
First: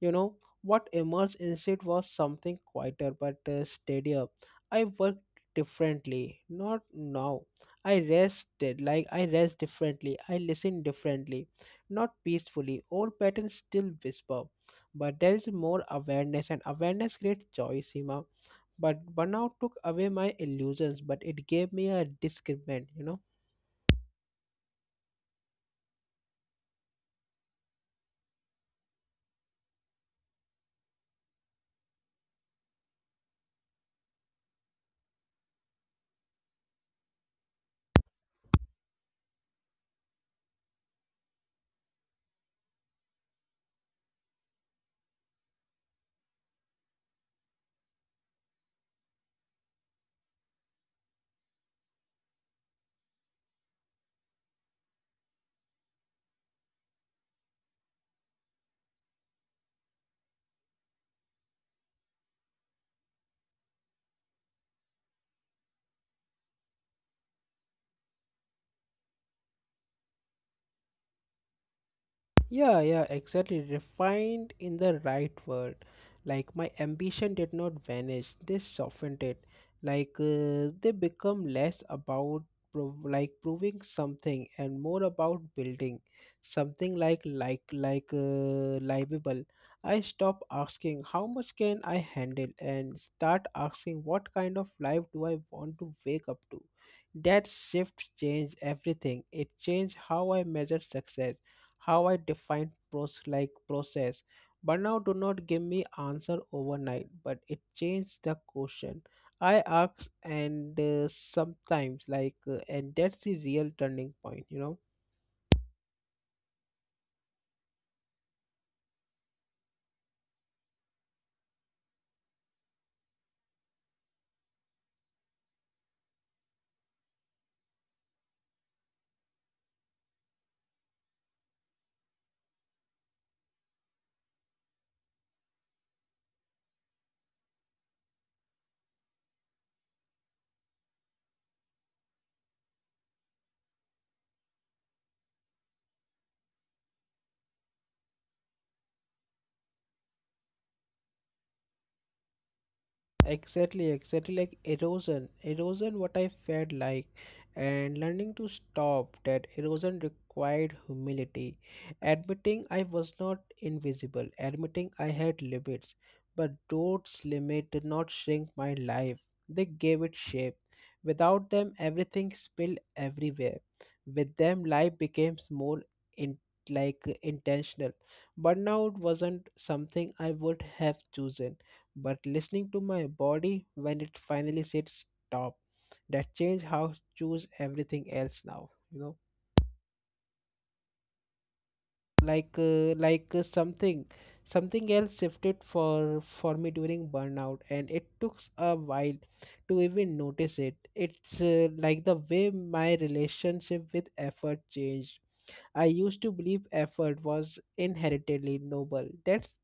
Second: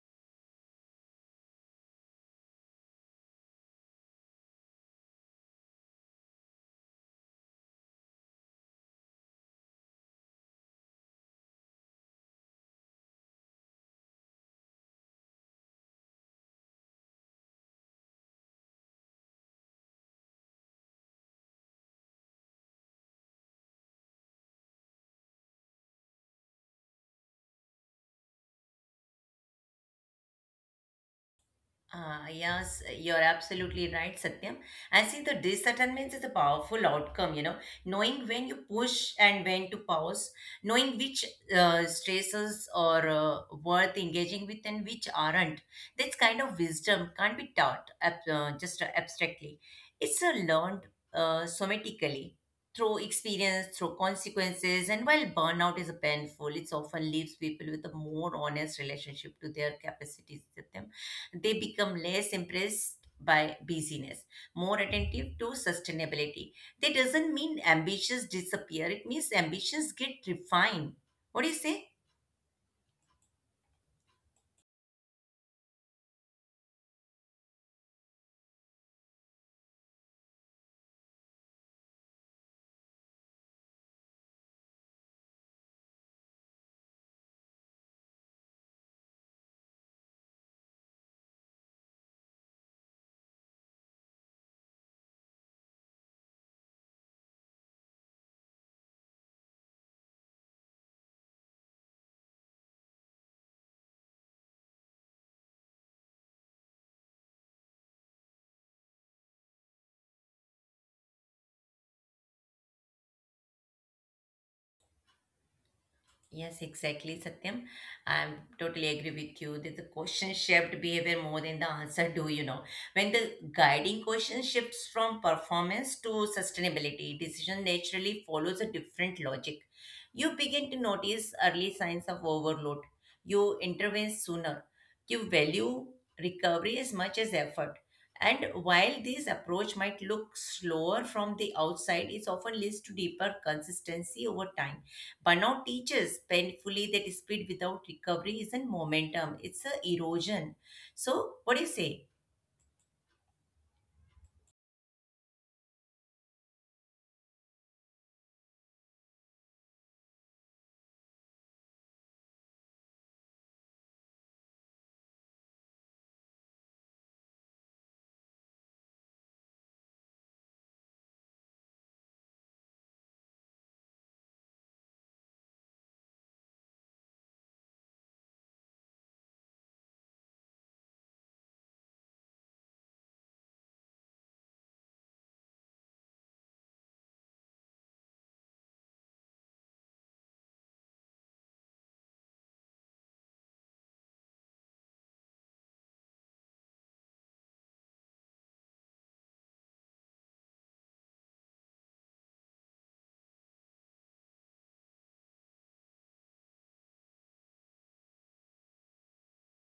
you know. What emerged instead was something quieter but steadier. I worked differently, not now. I rested, like I rest differently, I listen differently, not peacefully. Old patterns still whisper, but there is more awareness, and awareness creates choice, Seema. But burnout took away my illusions, but it gave me a discernment, you know.
Ah yes, you're absolutely right, Satyam. And see, the discernment is a powerful outcome, you know, knowing when you push and when to pause, knowing which stresses are worth engaging with and which aren't. This kind of wisdom can't be taught ab- just abstractly. It's learned somatically through experience, through consequences. And while burnout is painful, it often leaves people with a more honest relationship to their capacities, Satyam they become less impressed by busyness more attentive to sustainability that doesn't mean ambitions disappear it means ambitions get refined what do you say.
Yeah, yeah, exactly. Refined in the right word. Like my ambition did not vanish. They softened it. They become less about proving something and more about building something livable. I stop asking how much can I handle and start asking what kind of life do I want to wake up to. That shift changed everything. It changed how I measure success, how I define pros like process. Burnout do not give me answer overnight, but it changed the question I asked, and sometimes and that's the real turning point, you know.
Yes, exactly, Satyam. I totally agree with you that the question shaped behavior more than the answer do, you know. When the guiding question shifts from performance to sustainability, decision naturally follows a different logic. You begin to notice early signs of overload. You intervene sooner. You value recovery as much as effort. And while this approach might look slower from the outside, it often leads to deeper consistency over time. Burnout teaches painfully that speed without recovery isn't momentum, it's a erosion. So, what do you say?
Exactly, exactly like erosion. Erosion, what I felt like, and learning to stop that erosion required humility. Admitting I was not invisible, admitting I had limits, but those limits did not shrink my life, they gave it shape. Without them, everything spilled everywhere. With them, life became more in like intentional. Burnout wasn't something I would have chosen, but listening to my body when it finally said stop, that changed how I choose everything else now, you know. like uh, like uh, something something else shifted for me during burnout, and it took a while to even notice it. It's like the way my relationship with effort changed. I used to believe effort was inherently noble, that's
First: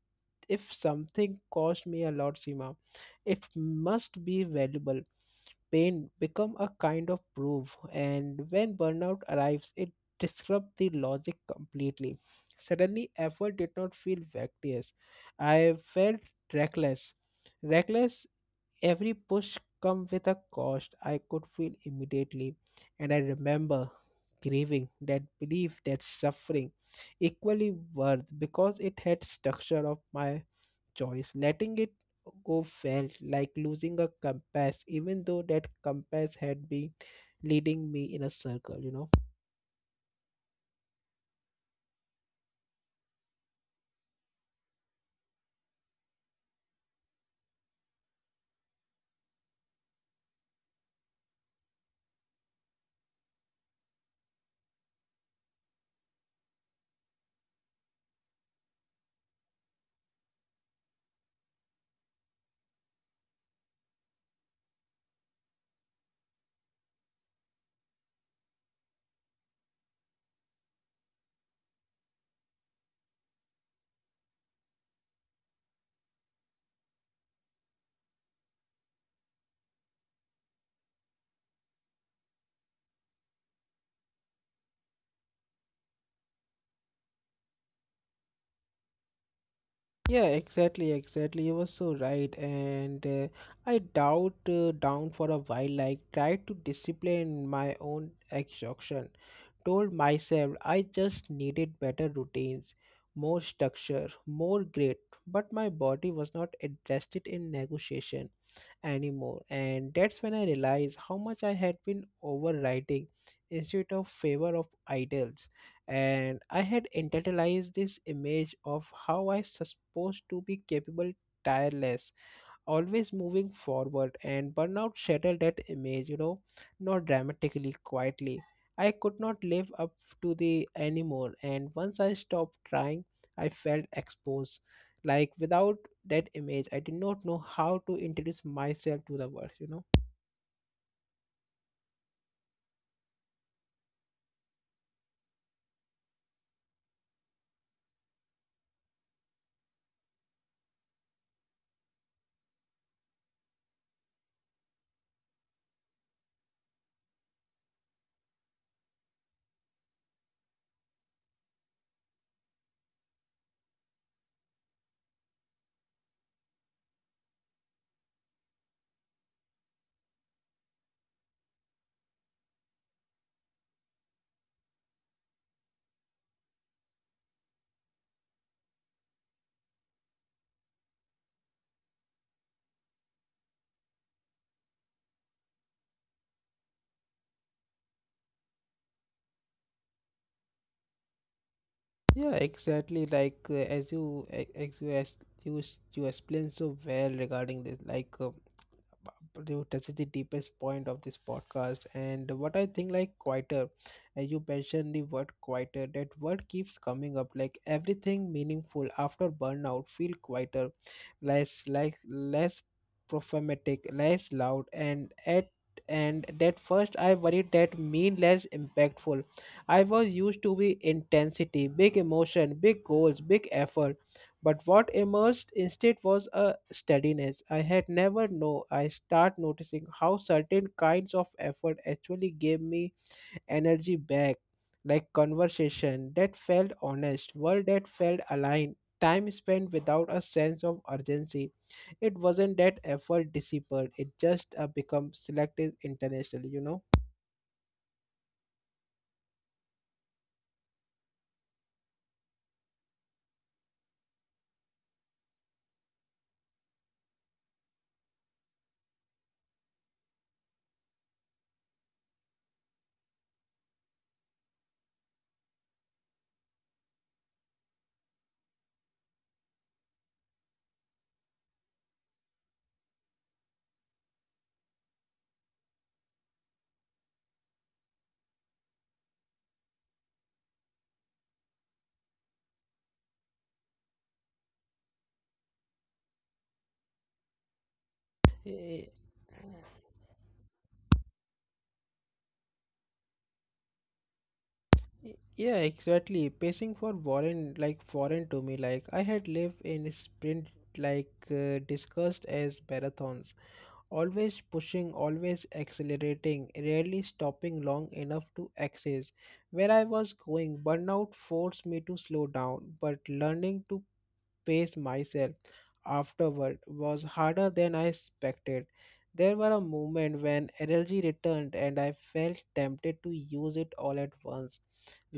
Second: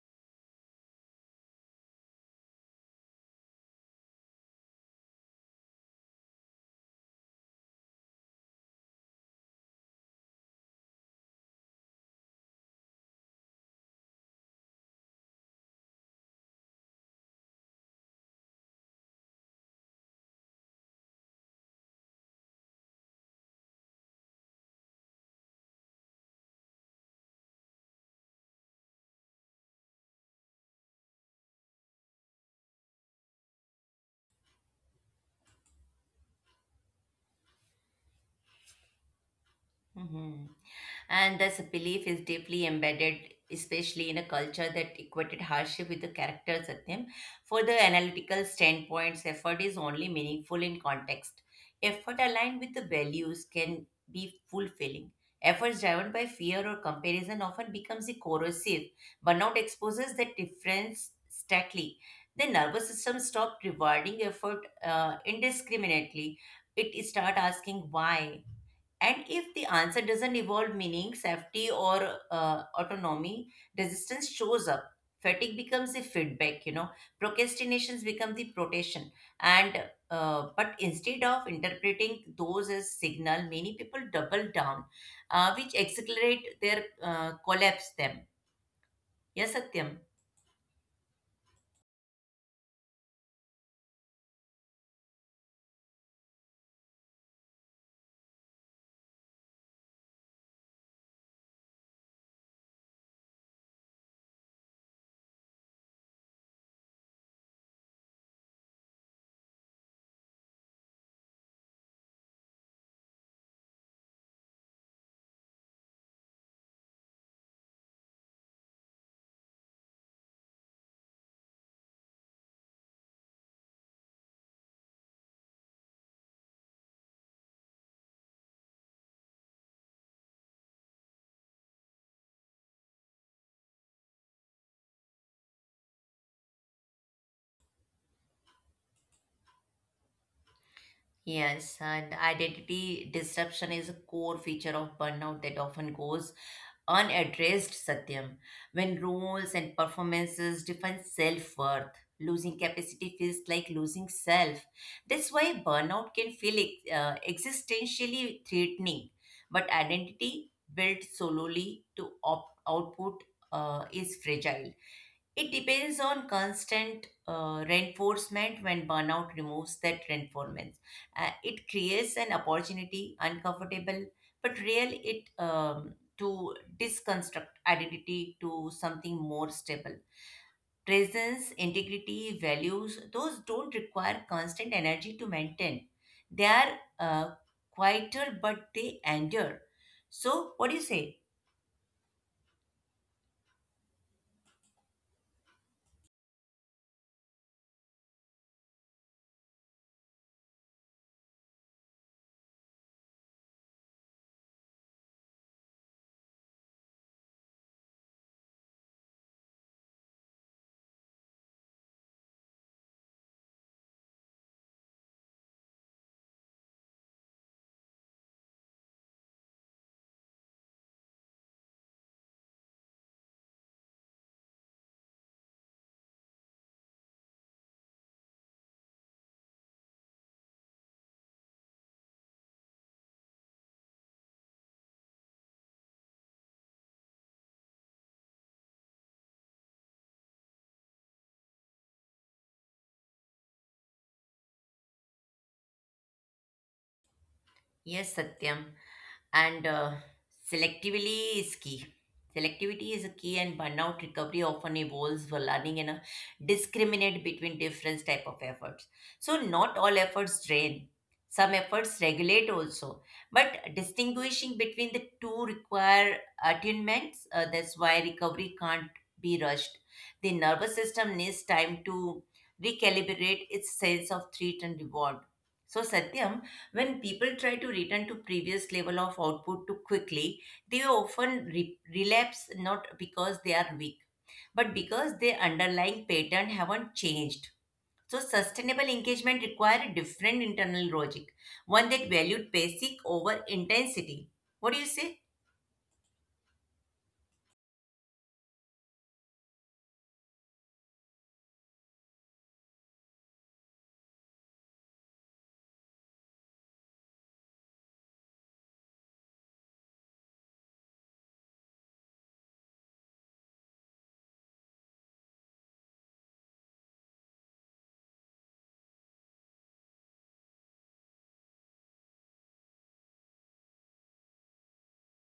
if something cost me a lot, Sima, it must be valuable. Pain become a kind of proof, and when burnout arrives it disrupts the logic completely. Suddenly effort did not feel vacuous, I felt reckless. Reckless, every push come with a cost I could feel immediately. And I remember grieving that belief that suffering equally worth because it had structure of my choice. Letting it go felt like losing a compass, even though that compass had been leading me in a circle, you know.
Mhm. And this belief is deeply embedded, especially in a culture that equated hardship with the character, Satyam. For the analytical standpoints, effort is only meaningful in context. Effort aligned with the values can be fulfilling. Efforts driven by fear or comparison often becomes a corrosive. Burnout exposes that difference starkly. The nervous system stops rewarding effort indiscriminately. It start asking why and if the answer doesn't involve meaning, safety, or autonomy, resistance shows up. Fatigue becomes the feedback, you know, procrastinations become the protection. And but instead of interpreting those as signal, many people double down, which accelerate their collapse. Them, yes, Satyam.
Yeah, exactly, exactly. You were so right. And I doubt down for a while, like tried to discipline my own exhaustion. Told myself I just needed better routines, more structure, more grit. But my body was not interested in negotiation anymore. And that's when I realized how much I had been overriding instead of favor of idols. And I had internalized this image of how I supposed to be capable, tireless, always moving forward, and burnout shattered that image, you know, not dramatically, quietly. I could not live up to the anymore, and once I stopped trying I felt exposed, like without that image I did not know how to introduce myself to the world, you know.
Yes, and identity disruption is a core feature of burnout that often goes unaddressed, Satyam. When roles and performances define self worth, losing capacity feels like losing self. That's why burnout can feel existentially threatening. But identity built solely to output is fragile. It depends on constant reinforcement when burnout removes that reinforcement it creates an opportunity, uncomfortable but real, it to disconstruct identity to something more stable. Presence, integrity, values, those don't require constant energy to maintain. They are uh, quieter, but they endure. So, what do you say?
Yeah, exactly, as you e- as you, s- you explained so well regarding this, you touch the deepest point of this podcast, and what I think like quieter, as you mentioned the word quieter, that word keeps coming up. Like everything meaningful after burnout feel quieter, less prophetic, less loud. And at, and that first I worried that mean less impactful. I was used to be intensity, big emotion, big goals, big effort, but what emerged instead was a steadiness I had never known. I start noticing how certain kinds of effort actually gave me energy back, like conversation that felt honest, word that felt aligned, time spent without a sense of urgency. It wasn't that effort disappeared; it just become selective internationally. You
Yes, Satyam. And selectively is key selectivity is a key and burnout recovery often involves learning and discriminate between different type of efforts so not all efforts drain some efforts regulate also but distinguishing between the two require attunements. That's why recovery can't be rushed. The nervous system needs time to recalibrate its sense of threat and reward. So Satyam, when people try to return to previous level of output too quickly, they often relapse not because they are weak, but because their underlying pattern haven't changed. So
know,
sustainable engagement require a different internal logic, one that valued basic over intensity. What do you say?
Yeah, exactly. Pacing for foreign, like foreign to me. Like I had lived in sprint, discussed as marathons, always pushing, always accelerating, rarely stopping long enough to access where I was going. Burnout forced me to slow down, but learning to pace myself afterward was harder than I expected. There were a moment when energy returned, and I felt tempted to use it all at once,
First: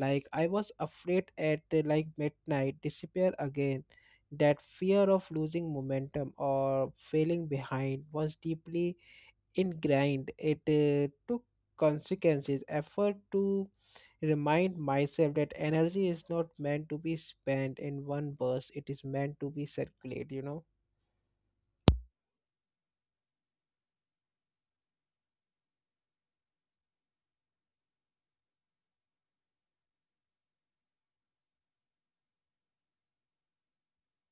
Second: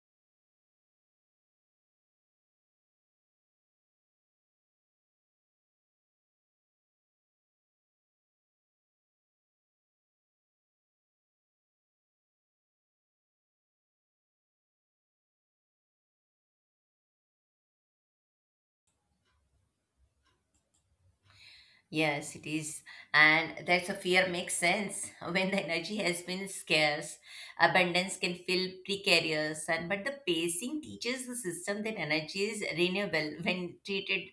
like I was afraid at like midnight disappear again. That fear of losing momentum or failing behind was deeply ingrained. It took consequences effort to remind myself that energy is not meant to be spent in one burst, it is meant to be circulated, you know.
Yes, it is. And that's a fear makes sense. When the energy has been scarce, abundance can feel precarious. And but the pacing teaches the system that energy is renewable when treated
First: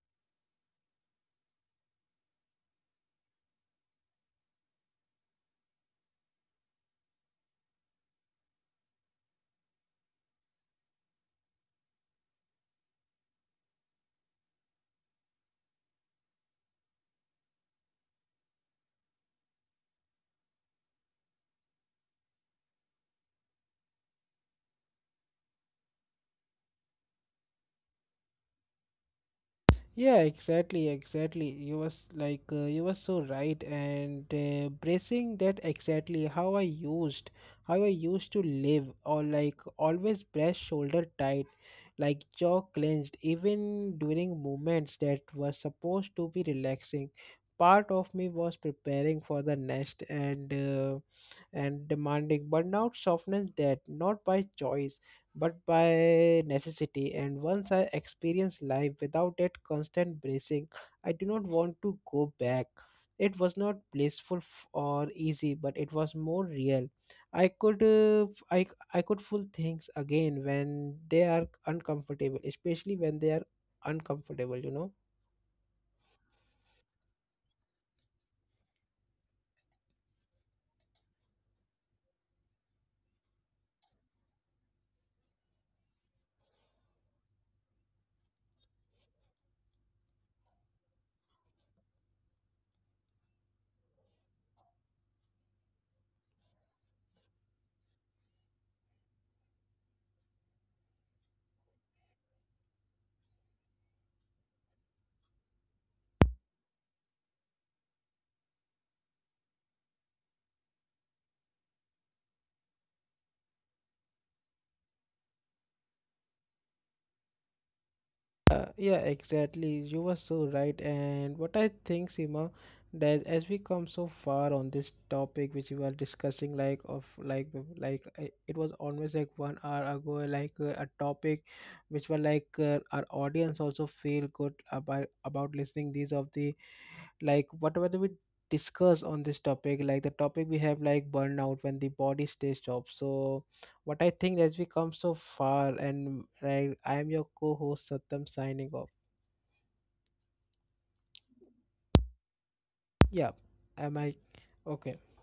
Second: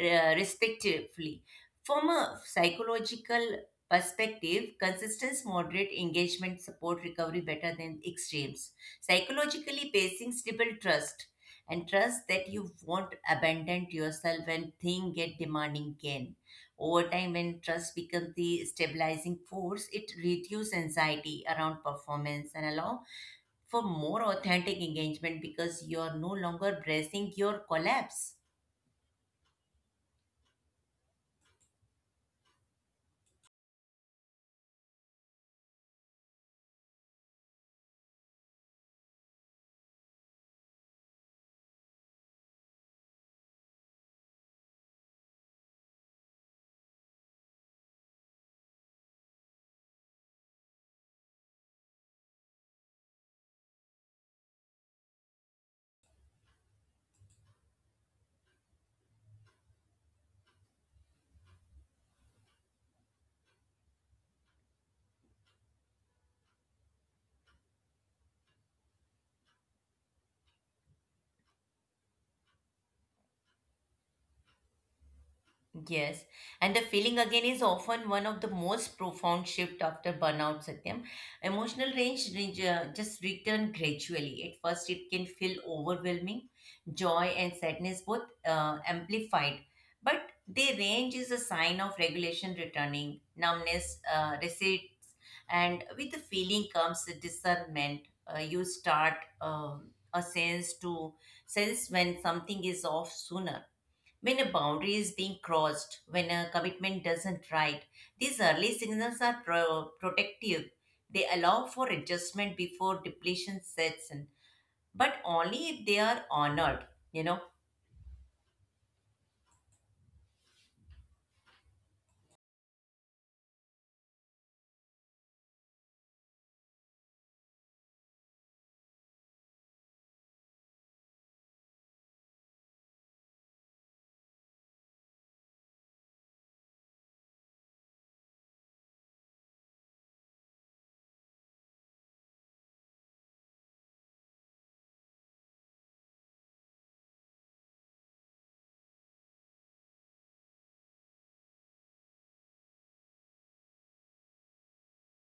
respectfully. From a psychological perspective, consistent moderate engagement support recovery better than extremes. Psychologically, pacing stable trust and trust that you won't abandon yourself when things get demanding again over time, when trust becomes the stabilizing force, it reduces anxiety around performance and allow for more authentic engagement because you're no longer bracing your collapse.
Yeah, exactly, exactly. You was like you were so right, and bracing that exactly how I used to live, or like always breast shoulder tight, like jaw clenched even during moments that were supposed to be relaxing. Part of me was preparing for the next and demanding. Burnout softens that not by choice but by necessity, and once I experienced life without that constant bracing I do not want to go back. It was not blissful or easy, but it was more real. i could uh, f- i I could feel things again when they are uncomfortable, especially when they are uncomfortable, you know.
Yes, and the feeling again is often one of the most profound shift after burnout, Satyam. Emotional range, just return gradually. At first, it can feel overwhelming, joy and sadness both amplified, but the range is a sign of regulation returning, numbness recedes, and with the feeling comes the discernment. You start um, a sense to sense when something is off sooner when a boundary is being crossed, when a commitment doesn't right, these early signals are protective. They allow for adjustment before depletion sets in, but only if they are honored, you know.
Yeah, exactly. You were so right. And what I think, Seema, that as we come so far on this topic, which we were discussing, like of like it was almost like 1 hour ago, a topic, which were our audience also feel good about listening these of the like whatever we discuss on this topic, like the topic we have, like burnout when the body stays job. So what I think, as we come so far, and right, I am your co-host Satyam, signing off. Yeah. Am I okay?